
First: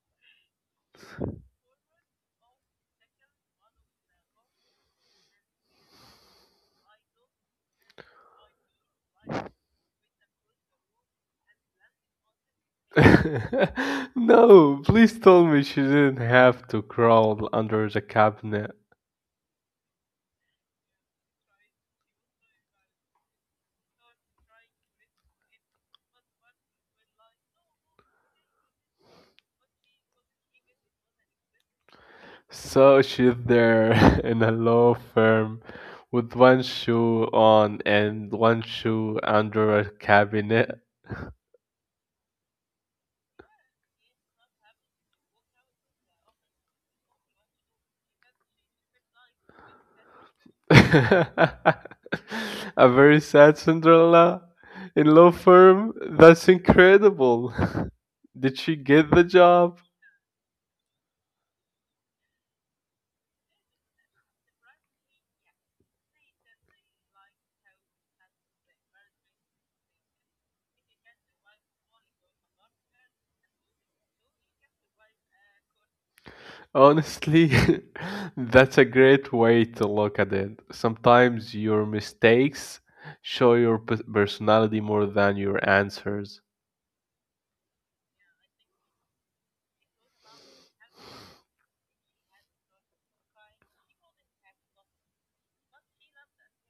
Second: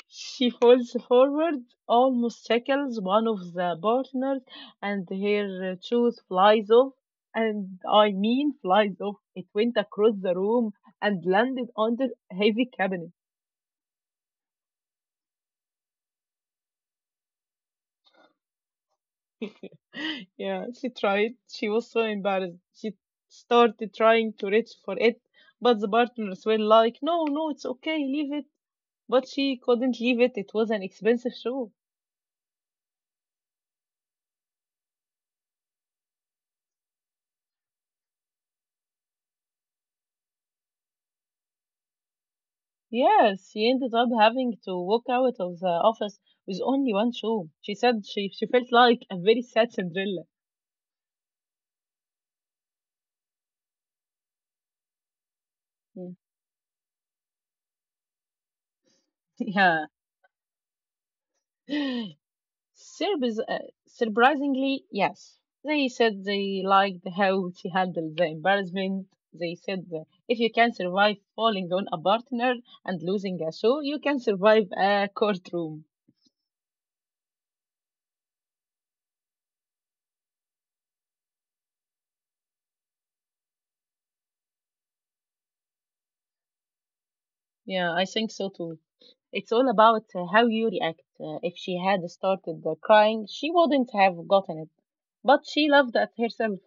Speaker 1: She falls forward, almost tackles one of the partners, and her shoes flies off. And I mean flies off. It went across the room and landed on the heavy cabinet.
Speaker 2: *laughs* No, please tell me she didn't have to crawl under the cabinet.
Speaker 1: *laughs* Yeah, she tried. She was so embarrassed. She started trying to reach for it, but the partners were like, "No, no, it's okay, leave it." But she couldn't leave it. It was an expensive shoe.
Speaker 2: So she's there *laughs* in a law firm with one shoe on and one shoe under a cabinet.
Speaker 1: Yes, she ended up having to walk out of the office with only one shoe. She said she felt like a very sad Cinderella.
Speaker 2: *laughs* A very sad Cinderella in law firm?
Speaker 1: Mm.
Speaker 2: That's incredible. *laughs* Did she get the
Speaker 1: *laughs*
Speaker 2: job?
Speaker 1: Yeah. Surpris- uh, surprisingly, yes. They said they liked how she handled the embarrassment. They said that if you can survive falling on a partner and losing a shoe, you can survive a courtroom.
Speaker 2: Honestly, *laughs* that's a great way to look at it. Sometimes your mistakes show your personality more than your answers.
Speaker 1: Yeah, I think so too. It's all about how you react.
Speaker 2: *laughs*
Speaker 1: If she had started crying, she wouldn't have gotten it. But she laughed at herself.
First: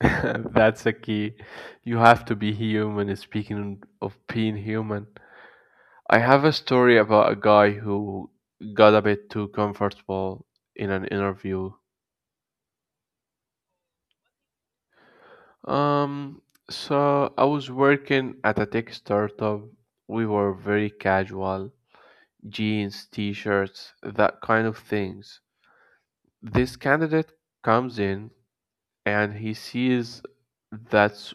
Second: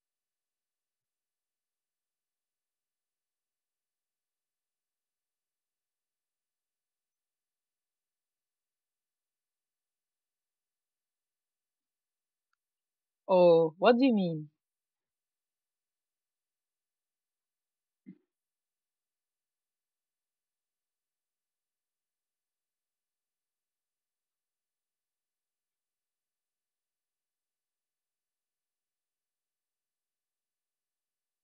Speaker 2: That's a key. You have to be human. And speaking of being human, I have a story about a guy who got a bit too comfortable in an interview.
Speaker 1: Oh, what do you mean?
Speaker 2: Um, so I was working at a tech startup. We were very casual, jeans, t-shirts, that kind of things. This candidate comes in and he sees that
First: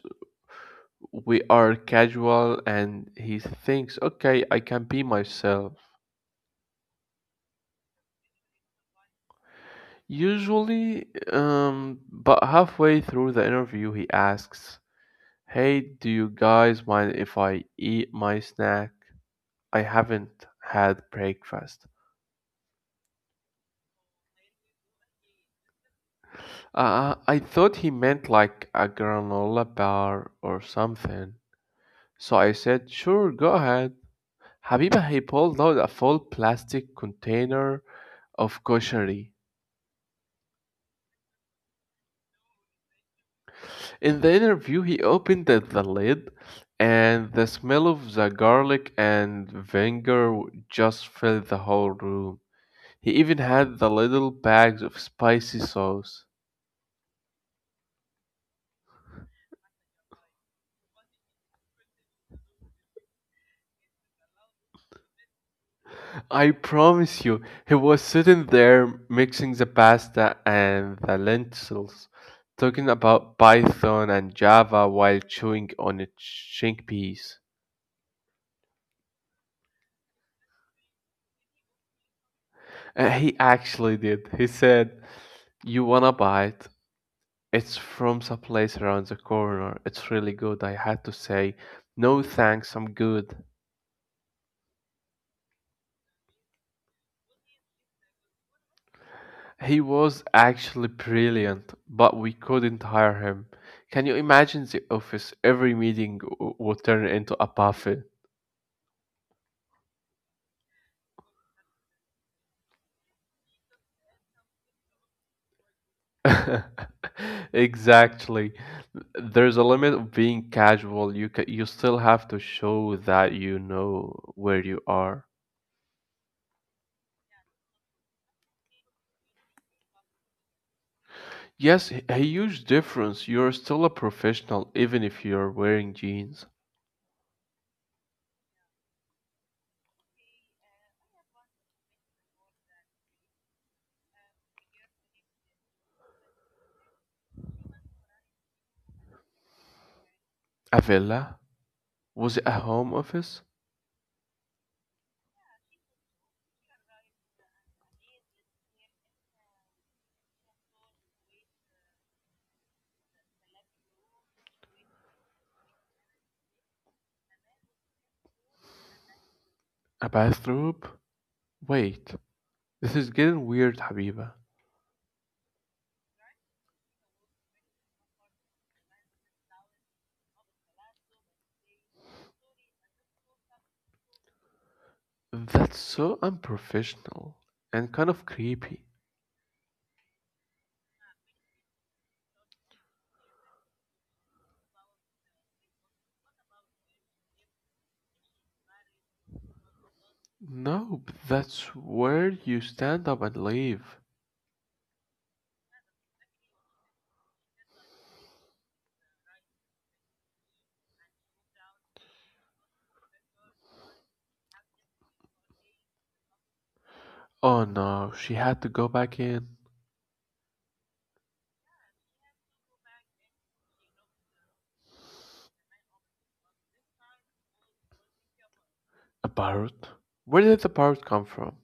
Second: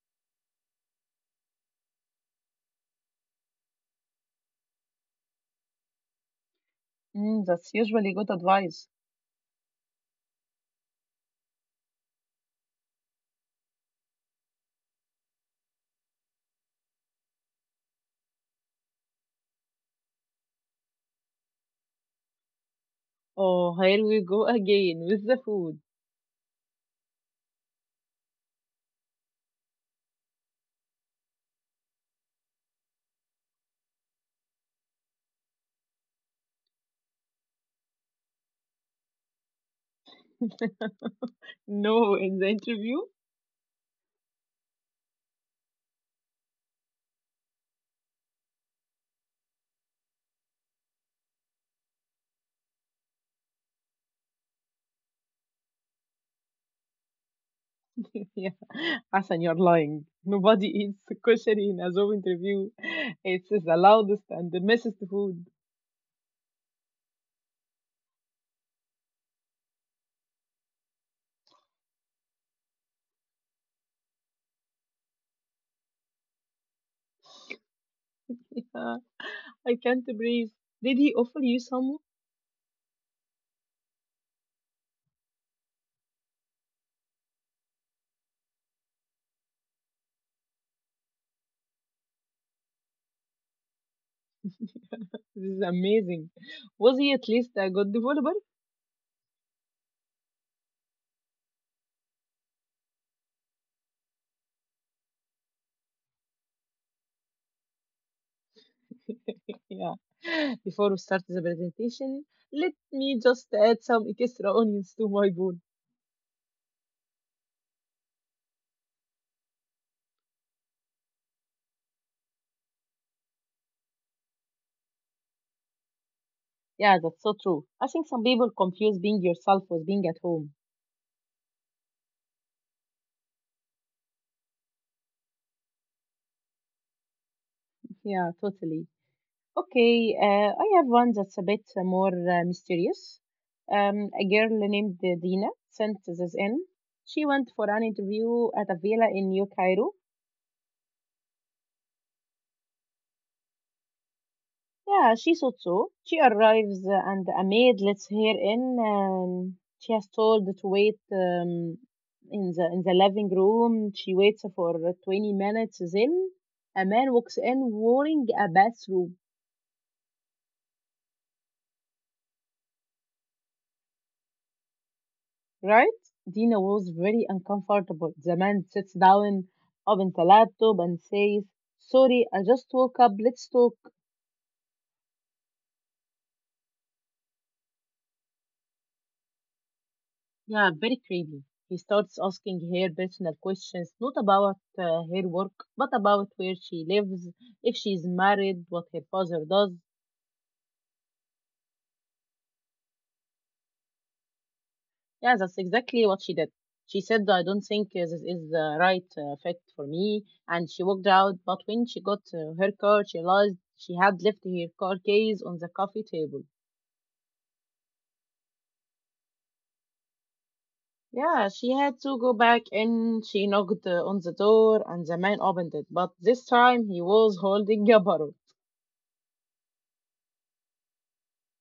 Speaker 2: we are casual and he thinks, okay, I can be myself.
Speaker 1: Mm, that's usually good advice.
Speaker 2: Usually, but halfway through the interview, he asks, hey, do you guys mind if I eat my snack? I haven't had breakfast.
Speaker 1: Oh, here we go again with the food.
Speaker 2: I thought he meant like a granola bar or something. So I said, sure, go ahead. Habiba, he pulled out a full plastic container of koshari.
Speaker 1: *laughs* No, in the interview?
Speaker 2: In the interview, he opened the lid, and the smell of the garlic and vinegar just filled the whole room. He even had the little bags of spicy sauce.
Speaker 1: *laughs* Yeah. Hassan, you're lying. Nobody *laughs* eats kosher in a Zoom interview. It's the loudest and the messiest food.
Speaker 2: I promise you, he was sitting there mixing the pasta and the lentils, talking about Python and Java while chewing on a chink piece.
Speaker 1: *laughs* Yeah, I can't breathe. Did he offer you some?
Speaker 2: He actually did. He said, you wanna buy it? It's from some place around the corner. It's really good. I had to say, no thanks, I'm good.
Speaker 1: This is amazing. Was he at least a good developer?
Speaker 2: He was actually brilliant, but we couldn't hire him. Can you imagine the office? Every meeting would turn into a buffet. *laughs*
Speaker 1: *laughs* Yeah. Before we start the presentation, let me just add some extra onions to my bowl.
Speaker 2: Exactly. There's a limit of being casual. You still have to show that you know where you are.
Speaker 1: Yeah, that's so true. I think some people confuse being yourself with being at home.
Speaker 2: Yes, a huge difference. You're still a professional even if you're wearing jeans.
Speaker 1: *laughs* Yeah, totally. Okay, I have one that's a bit more mysterious. A girl named Dina sent this in. She went for an interview at a villa in New Cairo.
Speaker 2: A villa? Was it a home office?
Speaker 1: Yeah, she thought so. She arrives and a maid lets her in. She has told to wait in the living room. She waits for 20 minutes. Then a man walks in wearing a bathrobe,
Speaker 2: A bathrobe? Wait, this is getting weird, Habiba.
Speaker 1: right? Dina was very uncomfortable. The man sits down, opens the laptop, and says, sorry, I just woke up. Let's talk.
Speaker 2: That's so unprofessional and kind of creepy.
Speaker 1: Yeah, very creepy. He starts asking her personal questions, not about her work, but about where she lives, if she's married, what her father does.
Speaker 2: No, that's where you stand up and leave.
Speaker 1: Yeah, that's exactly what she did. She said, I don't think this is the right fit for me, and she walked out. But when she got to her car, she realized she had left her car keys on the coffee table.
Speaker 2: Oh no, she had to go back in.
Speaker 1: Yeah, she had to go back in. She knocked on the door, and the man opened it. But this time he was holding a bottle.
Speaker 2: A parrot? Where did the parrot come from?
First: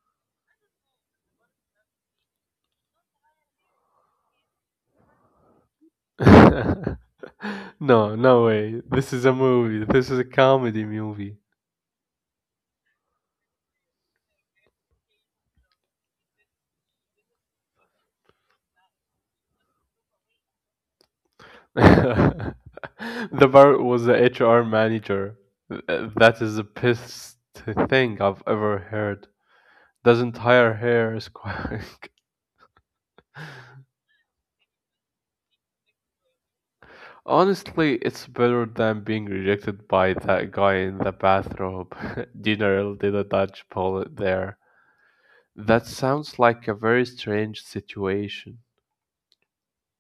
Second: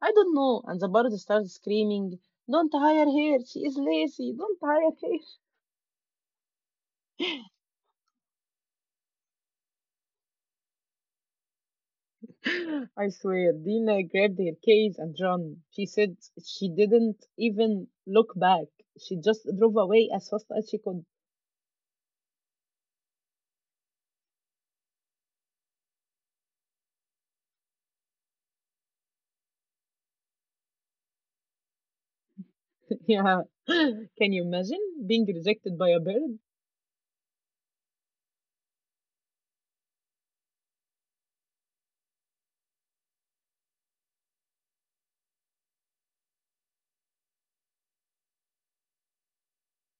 Speaker 1: I don't know. And the bird starts screaming, don't hire her. She is lazy. Don't hire
Speaker 2: *laughs* No, no way. This is a movie. This is a comedy movie.
Speaker 1: her. *laughs* I swear, Dina grabbed her case and ran. She said she didn't even look back. She just drove away as fast as she could.
Speaker 2: *laughs* The parrot was the HR manager. That is the pissed thing I've ever heard. Doesn't hire hair squawk. *laughs*
Speaker 1: *laughs* Yeah. Can you imagine being rejected by a bird?
Speaker 2: Honestly, it's better than being rejected by that guy in the bathrobe. *laughs* General did a Dutch bullet there. That sounds like a very strange situation.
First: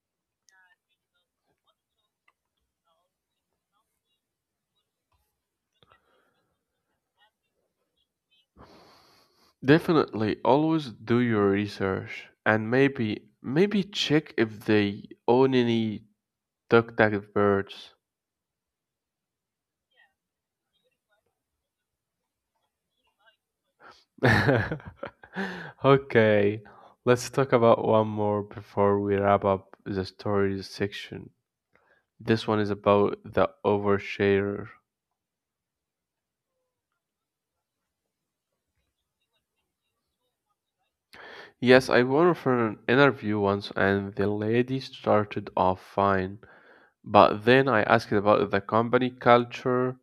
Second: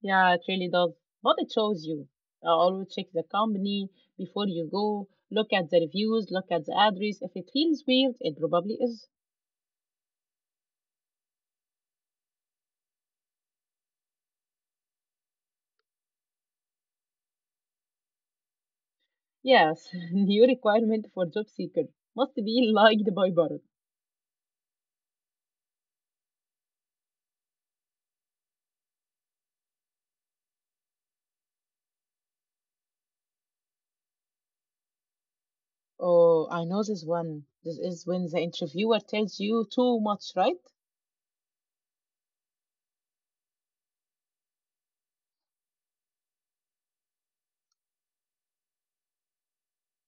Speaker 1: Yeah, it really does. But it shows you. Always check the company before you go. Look at the reviews, look at the address. If it feels weird, it probably is.
Speaker 2: Definitely, always do your research and maybe check if they own any duck-tagged birds. *laughs*
Speaker 1: Yes, *laughs* new requirement for job seeker, must be liked by Bharat.
Speaker 2: Okay, let's talk about one more before we wrap up the stories section. This one is about the overshare.
Speaker 1: Oh, I know this one. This is when the interviewer tells you too much, right?
Speaker 2: Yes, I went for an interview once and the lady started off fine, but then I asked about the company culture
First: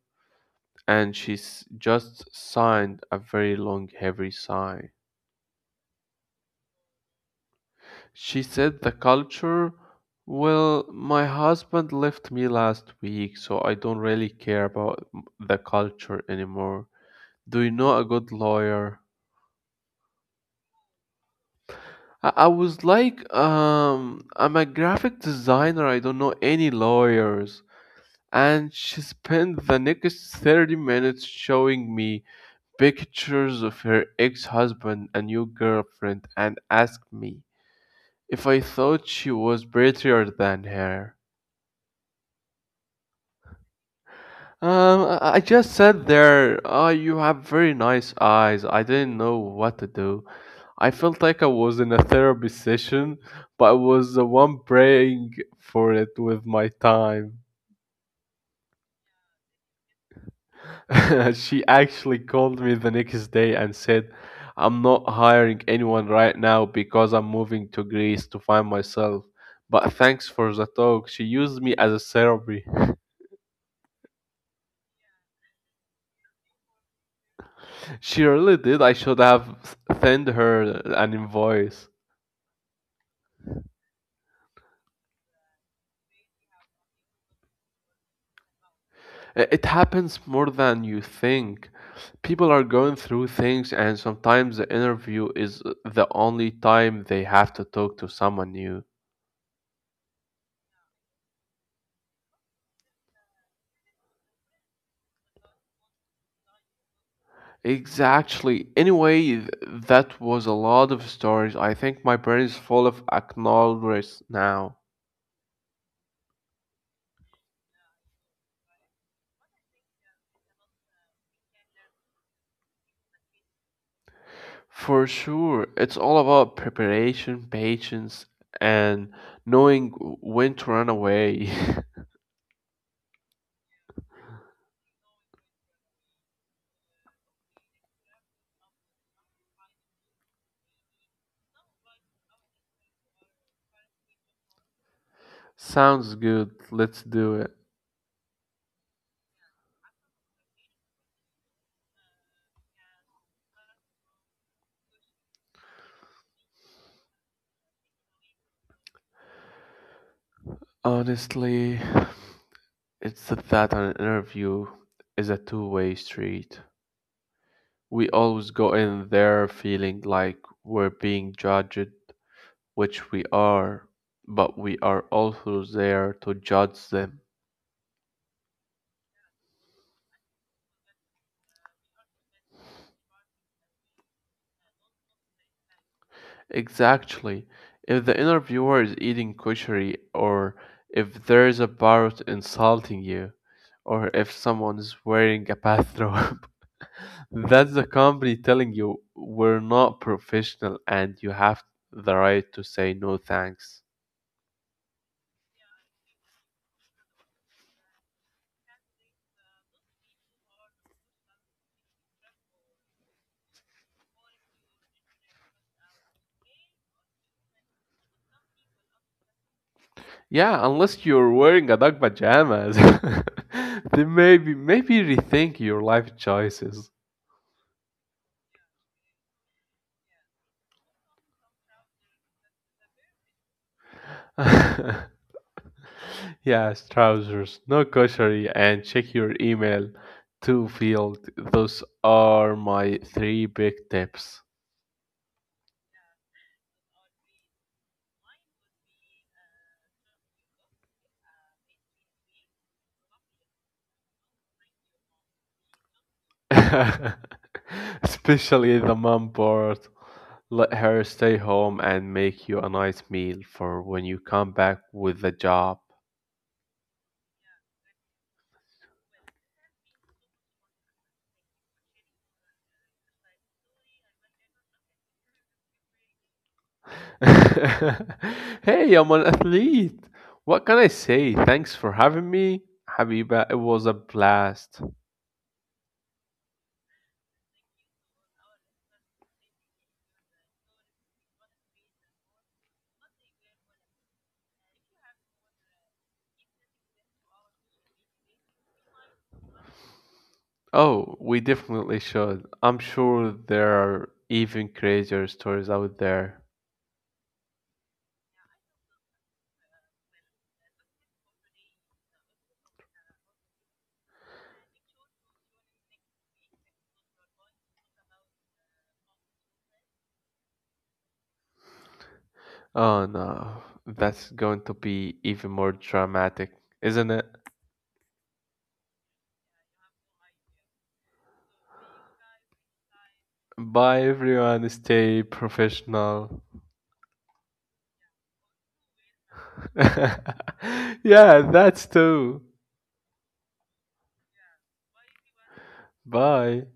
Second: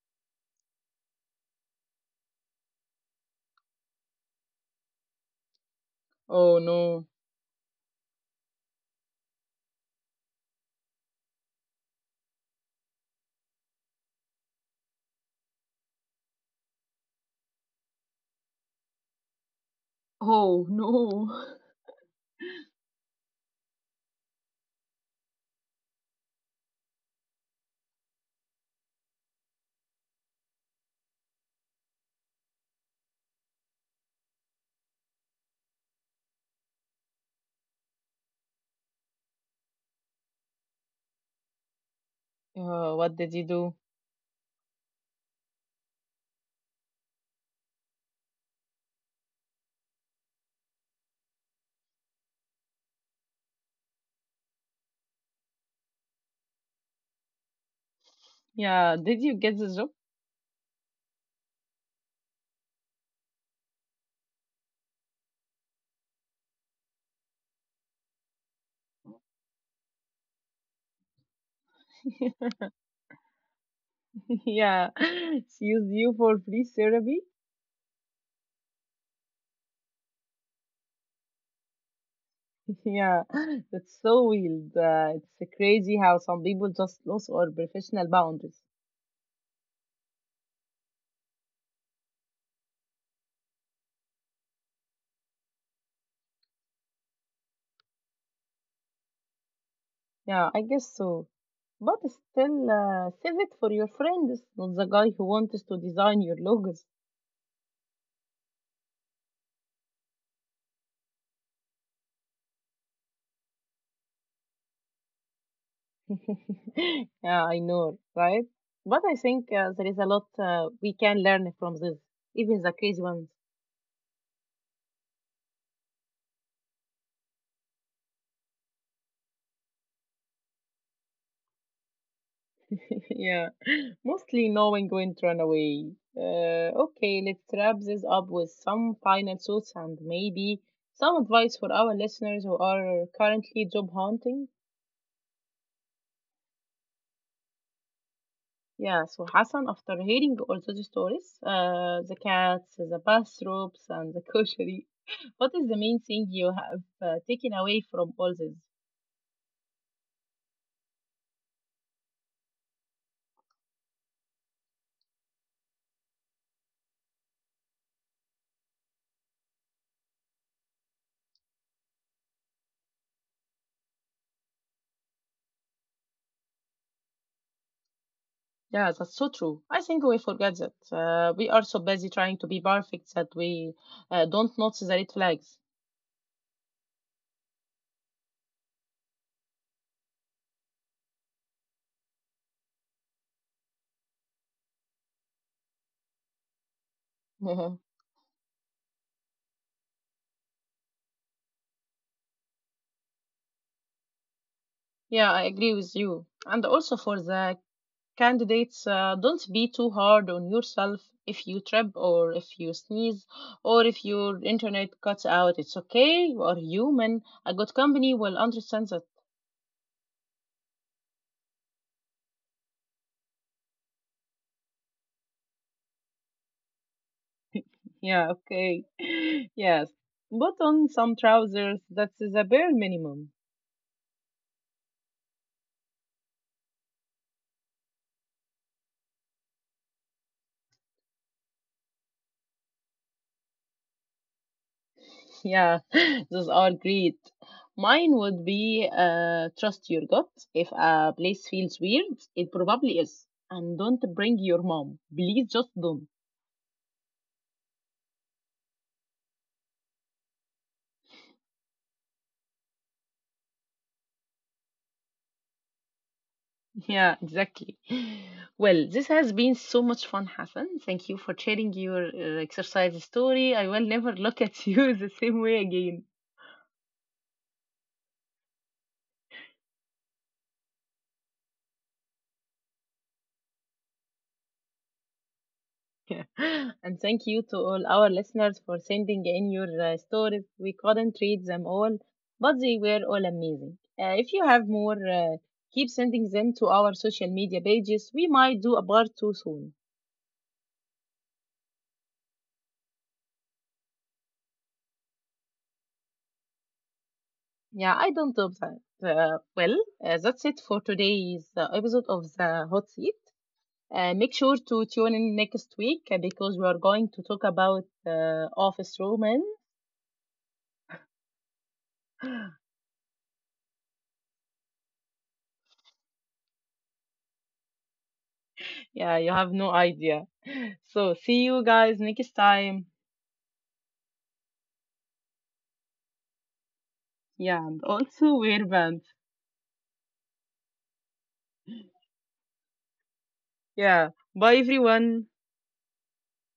Speaker 2: and just signed a very long, heavy sigh.
Speaker 1: Oh no.
Speaker 2: She said the culture, well, my husband left me last week, so I don't really care about the culture anymore. Do you know a good lawyer?
Speaker 1: Oh no. *laughs*
Speaker 2: I was like, I'm a graphic designer. I don't know any lawyers. And she spent the next 30 minutes showing me pictures of her ex-husband and new girlfriend and asked me if I thought she was prettier than her.
Speaker 1: What did you do?
Speaker 2: I just sat there. Oh, you have very nice eyes. I didn't know what to do. I felt like I was in a therapy session, but I was the one praying for it with my time.
Speaker 1: Yeah, did you get the job?
Speaker 2: *laughs* She actually called me the next day and said, I'm not hiring anyone right now because I'm moving to Greece to find myself. But thanks for the talk. She used me as a
Speaker 1: *laughs*
Speaker 2: therapy.
Speaker 1: Yeah, *laughs* she used you for free therapy.
Speaker 2: *laughs* She really did. I should have sent her an invoice.
Speaker 1: *laughs* Yeah, that's so weird. It's crazy how some people just lose all professional boundaries.
Speaker 2: It happens more than you think. People are going through things, and sometimes the interview is the only time they have to talk to someone new.
Speaker 1: Yeah, I guess so. But still, save it for your friends, not the guy who wants to design your logos.
Speaker 2: Exactly. Anyway, that was a lot of stories. I think my brain is full of acknowledgments now.
Speaker 1: *laughs* Yeah, I know, right? But I think there is a lot we can learn from this, even the crazy ones.
Speaker 2: For sure, it's all about preparation, patience, and knowing when to run away.
Speaker 1: *laughs* Yeah, mostly knowing when to run away. Okay, let's wrap this up with some final thoughts and maybe some advice for our listeners who are currently job hunting.
Speaker 2: *laughs* Sounds good. Let's do it.
Speaker 1: Yeah, so Hassan, after hearing all those stories, the cats, the bathrobes, and the koshery, *laughs* what is the main thing you have taken away from all this?
Speaker 2: Honestly, it's that an interview is a two-way street. We always go in there feeling like we're being judged, which we are, but we are also there to judge them.
Speaker 1: Yeah, that's so true. I think we forget that. We are so busy trying to be perfect that we don't notice the red flags.
Speaker 2: Exactly. If the interviewer is eating kushari, or if there's a parrot insulting you, or if someone is wearing a bathrobe, *laughs* that's the company telling you we're not professional and you have the right to say no thanks.
Speaker 1: *laughs* Yeah, I agree with you. And also for the candidates, don't be too hard on yourself if you trip or if you sneeze or if your internet cuts out. It's okay. You are human. A good company will understand that.
Speaker 2: Yeah, unless you're wearing a dog pajamas, *laughs* then maybe rethink your life choices.
Speaker 1: Yeah, okay. *laughs* Yes. But on some trousers, that's the bare minimum.
Speaker 2: *laughs* Yes, trousers, no grocery, and check your email to field. Those are my three big tips.
Speaker 1: Yeah, *laughs* those are great. Mine would be trust your gut. If a place feels weird, it probably is. And don't bring your mom. Please just don't.
Speaker 2: *laughs* Especially the mom part. Let her stay home and make you a nice meal for when you come back with the job.
Speaker 1: Yeah, exactly. Well, this has been so much fun, Hassan. Thank you for sharing your exercise story. I will never look at you *laughs* the same way again. *laughs*
Speaker 2: *laughs* Hey, I'm an athlete. What can I say? Thanks for having me, Habiba. It was a blast.
Speaker 1: Yeah. And thank you to all our listeners for sending in your stories. We couldn't read them all, but they were all amazing. If you have more, keep sending them to our social media pages. We might do a part two soon.
Speaker 2: Oh, we definitely should. I'm sure there are even crazier stories out there.
Speaker 1: Yeah, I don't know that. Well, that's it for today's episode of the Hot Seat. Make sure to tune in next week because we are going to talk about office romance.
Speaker 2: Oh no, that's going to be even more dramatic, isn't it?
Speaker 1: Yeah, you have no idea. So see you guys next time.
Speaker 2: Bye everyone, stay professional.
Speaker 1: Yeah, and also wear bands.
Speaker 2: *laughs* Yeah, that's too.
Speaker 1: Yeah, bye everyone.
Speaker 2: Bye.